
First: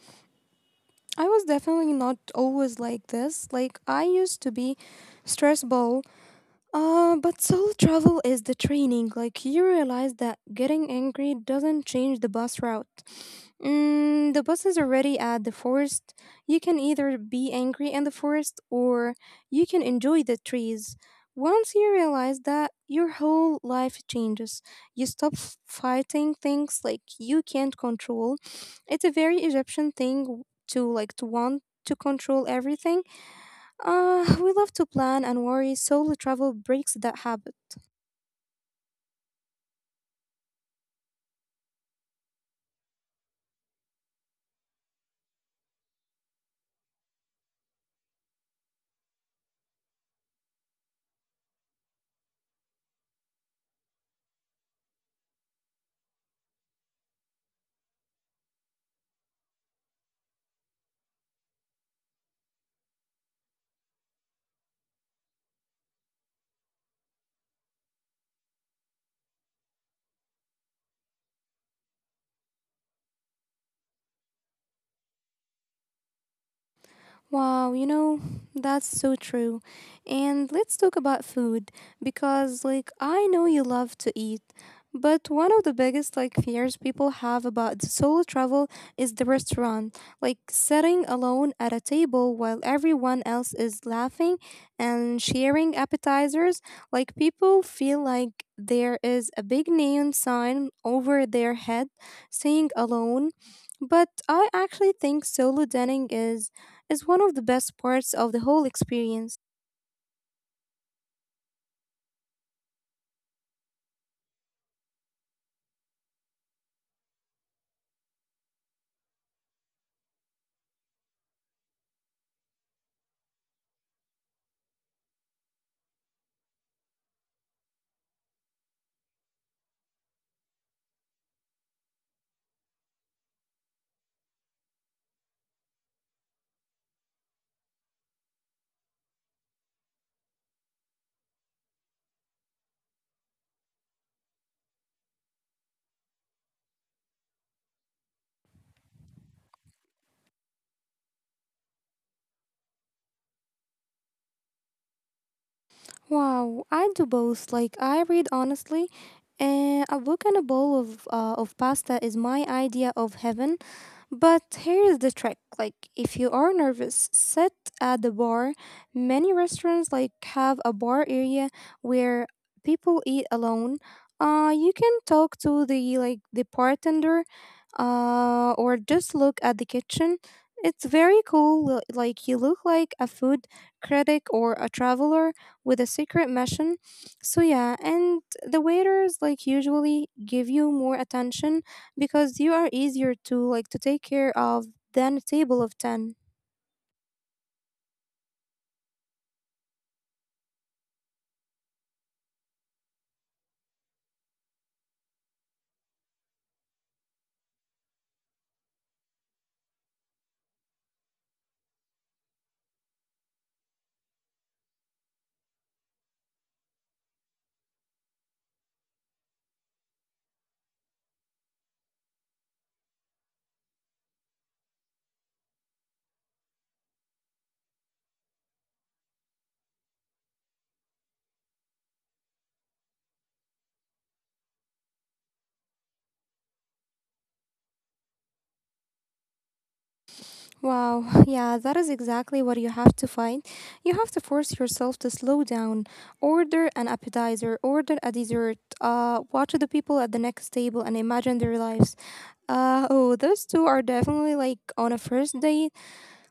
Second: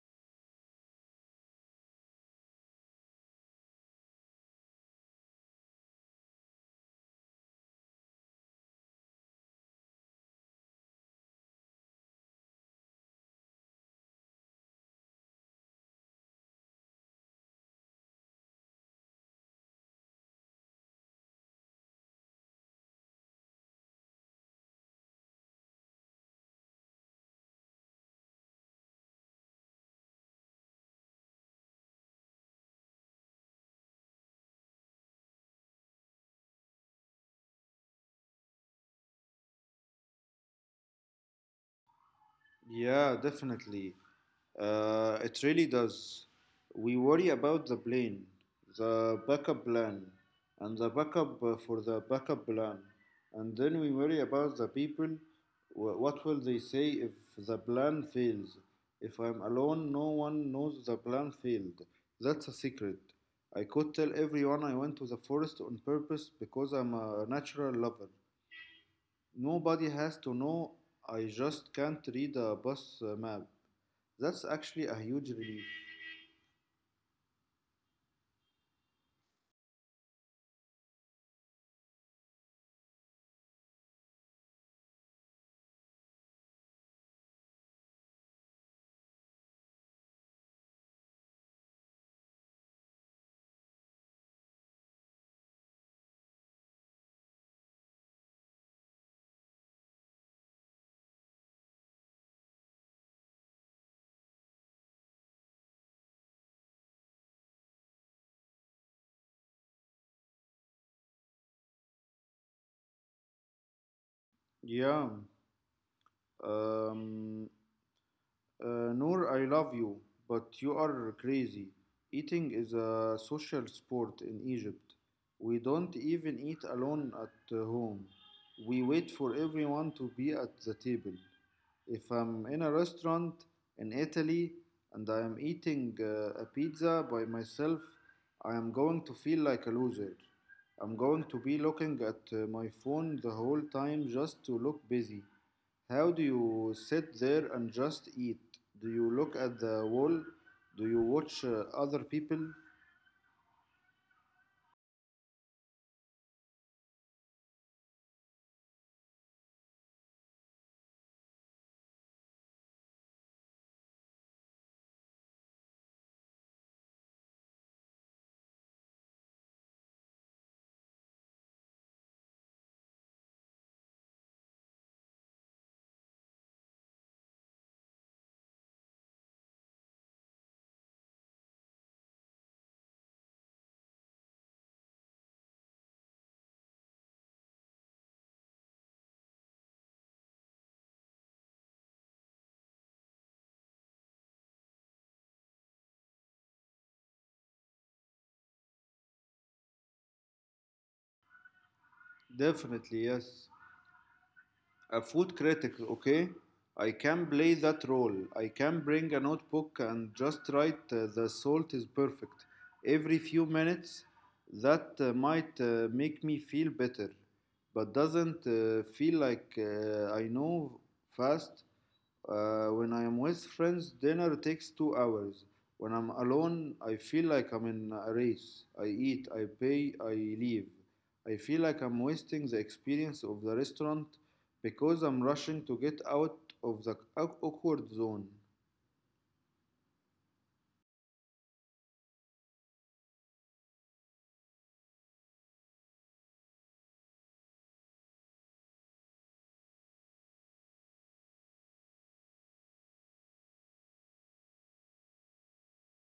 Speaker 1: I was definitely not always like this. Like I used to be stressed. Uh, but soul travel is the training. Like, you realize that getting angry doesn't change the bus route. Mm, the bus is already at the forest. You can either be angry in the forest or you can enjoy the trees. Once you realize that, your whole life changes. You stop f- fighting things like you can't control. It's a very Egyptian thing to like to want to control everything. Uh, we love to plan and worry, solo travel breaks that habit.
Speaker 2: Yeah, definitely. Uh, it really does. We worry about the plane, the backup plan, and the backup uh, for the backup plan. And then we worry about the people. Wh- What will they say if the plan fails? If I'm alone, no one knows the plan failed. That's a secret. I could tell everyone I went to the forest on purpose because I'm a natural lover. Nobody has to know. I just can't read a bus uh, map. That's actually a huge relief.
Speaker 1: Wow, you know, that's so true. And let's talk about food because like I know you love to eat, but one of the biggest like fears people have about solo travel is the restaurant. Like sitting alone at a table while everyone else is laughing and sharing appetizers, like people feel like there is a big neon sign over their head saying alone. But I actually think solo dining is is one of the best parts of the whole experience.
Speaker 2: Yeah. Um, uh, Noor, I love you, but you are crazy. Eating is a social sport in Egypt. We don't even eat alone at uh, home. We wait for everyone to be at the table. If I'm in a restaurant in Italy and I am eating uh, a pizza by myself, I am going to feel like a loser. I'm going to be looking at uh, my phone the whole time just to look busy. How do you sit there and just eat? Do you look at the wall? Do you watch uh, other people?
Speaker 1: Wow, I do both. Like I read honestly, and a book and a bowl of uh, of pasta is my idea of heaven. But here's the trick. Like if you are nervous, sit at the bar. Many restaurants like have a bar area where people eat alone. Uh you can talk to the like the bartender uh or just look at the kitchen. It's very cool. li- Like you look like a food critic or a traveler with a secret mission. So yeah, and the waiters like usually give you more attention because you are easier to like to take care of than a table of ten.
Speaker 2: Definitely, yes. A food critic, okay? I can play that role. I can bring a notebook and just write uh, the salt is perfect every few minutes. That uh, might uh, make me feel better, but doesn't uh, feel like uh, I know fast. Uh, when I am with friends, dinner takes two hours. When I'm alone, I feel like I'm in a race. I eat, I pay, I leave. I feel like I'm wasting the experience of the restaurant because I'm rushing to get out of the awkward zone.
Speaker 1: Wow, [laughs] yeah. That is exactly what you have to find. You have to force yourself to slow down, order an appetizer, order a dessert, uh watch the people at the next table and imagine their lives. Uh oh those two are definitely like on a first date.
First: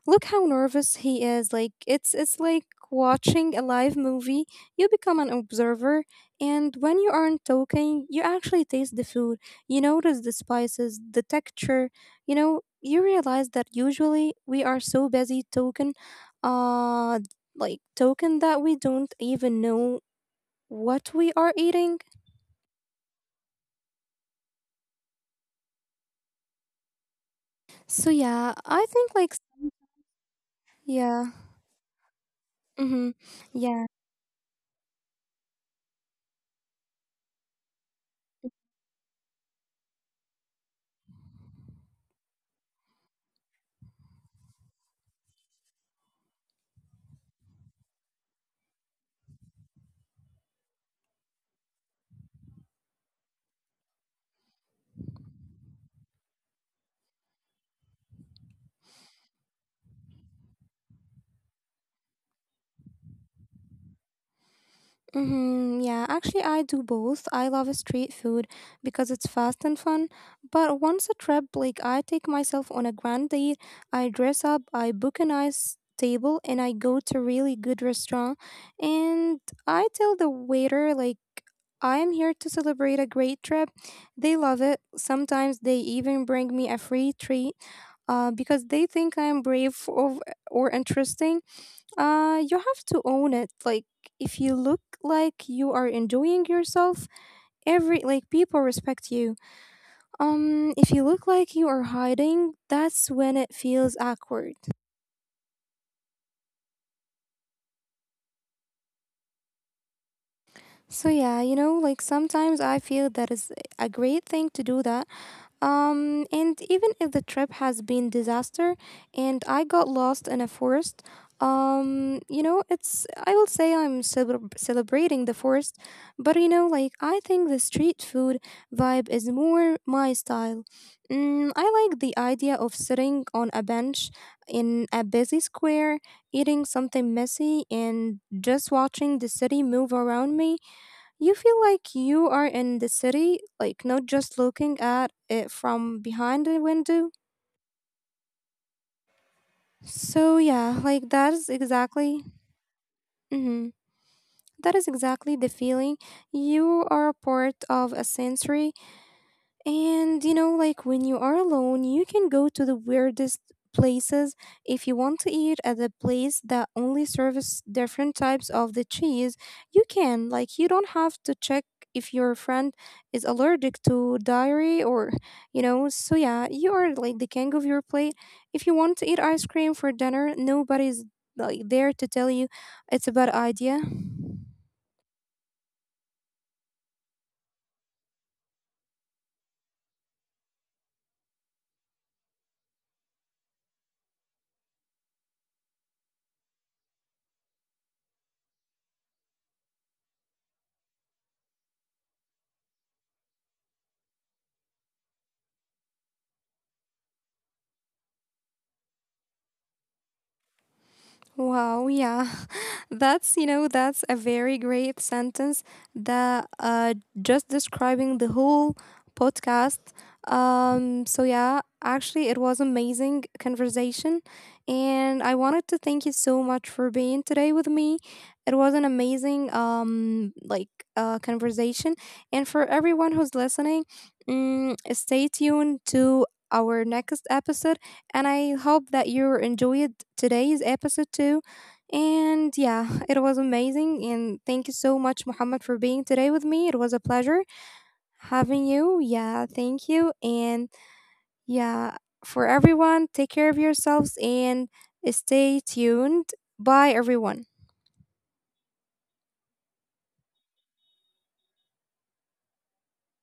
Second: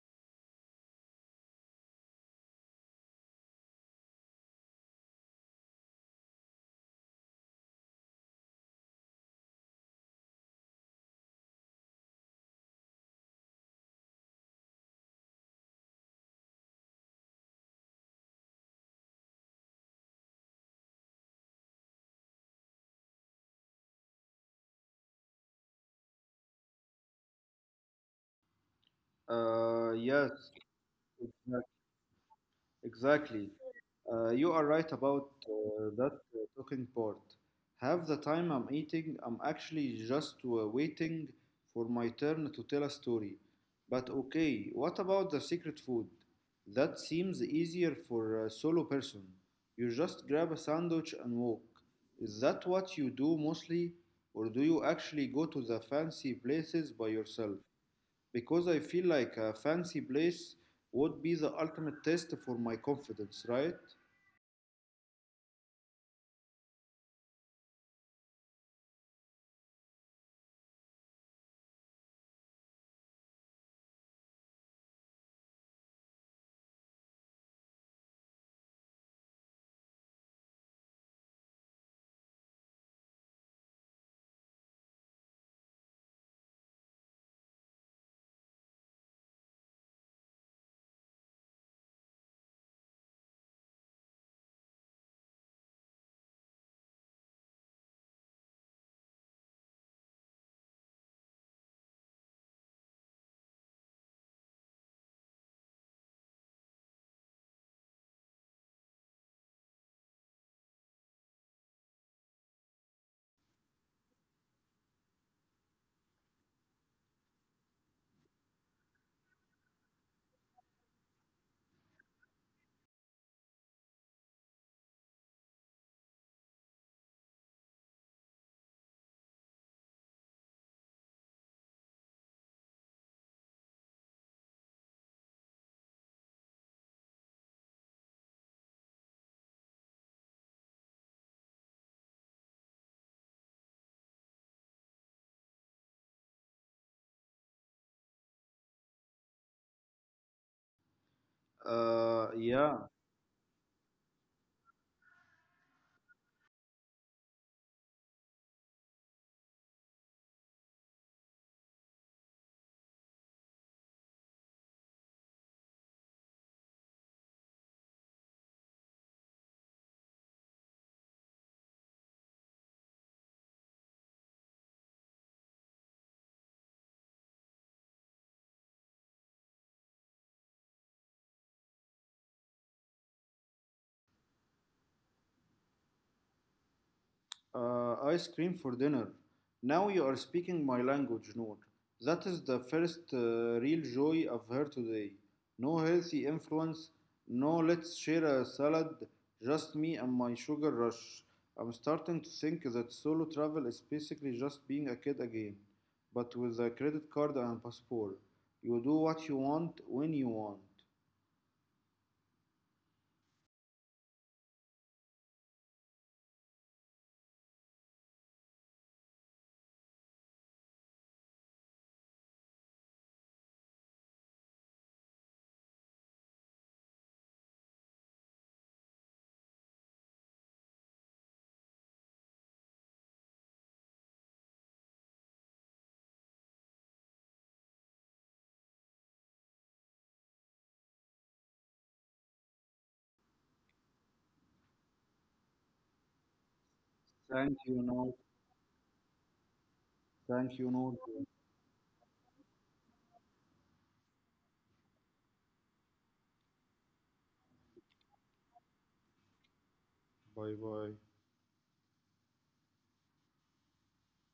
Speaker 1: Look how nervous he is. Like it's it's like watching a live movie. You become an observer, and when you aren't talking, you actually taste the food. You notice the spices, the texture. You know, you realize that usually we are so busy talking uh like talking that we don't even know what we are eating. So yeah, I think like
Speaker 2: Uh, yes,
Speaker 1: yeah.
Speaker 2: exac-
Speaker 1: Mm-hmm.
Speaker 2: exactly.
Speaker 1: Yeah.
Speaker 2: Uh, you are right about uh, that uh, talking part. Half the time I'm eating, I'm actually just uh, waiting for my turn to tell a story. But okay, what about the secret food? That seems easier for a solo person. You just grab a sandwich and walk. Is that what you do mostly, or do you actually go to the fancy places by yourself? Because I feel like a fancy place would be the ultimate test for my confidence, right?
Speaker 1: Mm-hmm, yeah, actually, I do both. I love street food because it's fast and fun. But once a trip, like I take myself on a grand date, I dress up, I book a nice table, and I go to really good restaurant. And I tell the waiter, like, I am here to celebrate a great trip. They love it. Sometimes they even bring me a free treat uh, because they think I am brave or, or interesting. Uh, you have to own it. Like, if you look like you are enjoying yourself, every like people respect you. Um, if you look like you are hiding, that's when it feels awkward. So yeah, you know, like sometimes I feel that is a great thing to do that. Um, and even if the trip has been disaster and I got lost in a forest, um, you know, it's I will say I'm celeb celebrating the forest, but you know, like I think the street food vibe is more my style. Mm, I like the idea of sitting on a bench in a busy square, eating something messy, and just watching the city move around me. You feel like you are in the city, like not just looking at it from behind a window. So yeah, like that is
Speaker 2: Uh, yeah,
Speaker 1: exactly mhm, that is exactly the feeling. You are a part of a sensory. And you know, like when you are alone, you can go to the weirdest places if you want to eat at a place that only serves different types of the cheese. You can, like, you don't have to check if your friend is allergic to dairy or you know. So yeah, you are like the king of your plate. If you want to eat ice cream for dinner, nobody's like there to tell you it's a bad idea.
Speaker 2: uh, ice cream for dinner. Now you are speaking my language, Noor. That is the first uh, real joy I've heard today. No healthy influence, no let's share a salad, just me and my sugar rush. I'm starting to think that solo travel is basically just being a kid again, but with a credit card and passport. You do what you want when you want.
Speaker 1: Wow, yeah. [laughs] That's, you know, that's a very great sentence that uh just describing the whole podcast. Um so yeah, actually it was amazing conversation and I wanted to thank you so much for being today with me. It was an amazing um like uh conversation and for everyone who's listening, mm, stay tuned to our next episode and I hope that you enjoyed today's episode too. And yeah, [laughs] it was amazing. And thank you so much, Muhammad, for being today with me. It
Speaker 2: Thank
Speaker 1: was a
Speaker 2: you, Noor.
Speaker 1: pleasure having you. Yeah, thank
Speaker 2: Thank you,
Speaker 1: you.
Speaker 2: Noor.
Speaker 1: And yeah, for everyone, take care of yourselves and stay tuned. Bye, everyone.
Speaker 2: Bye bye.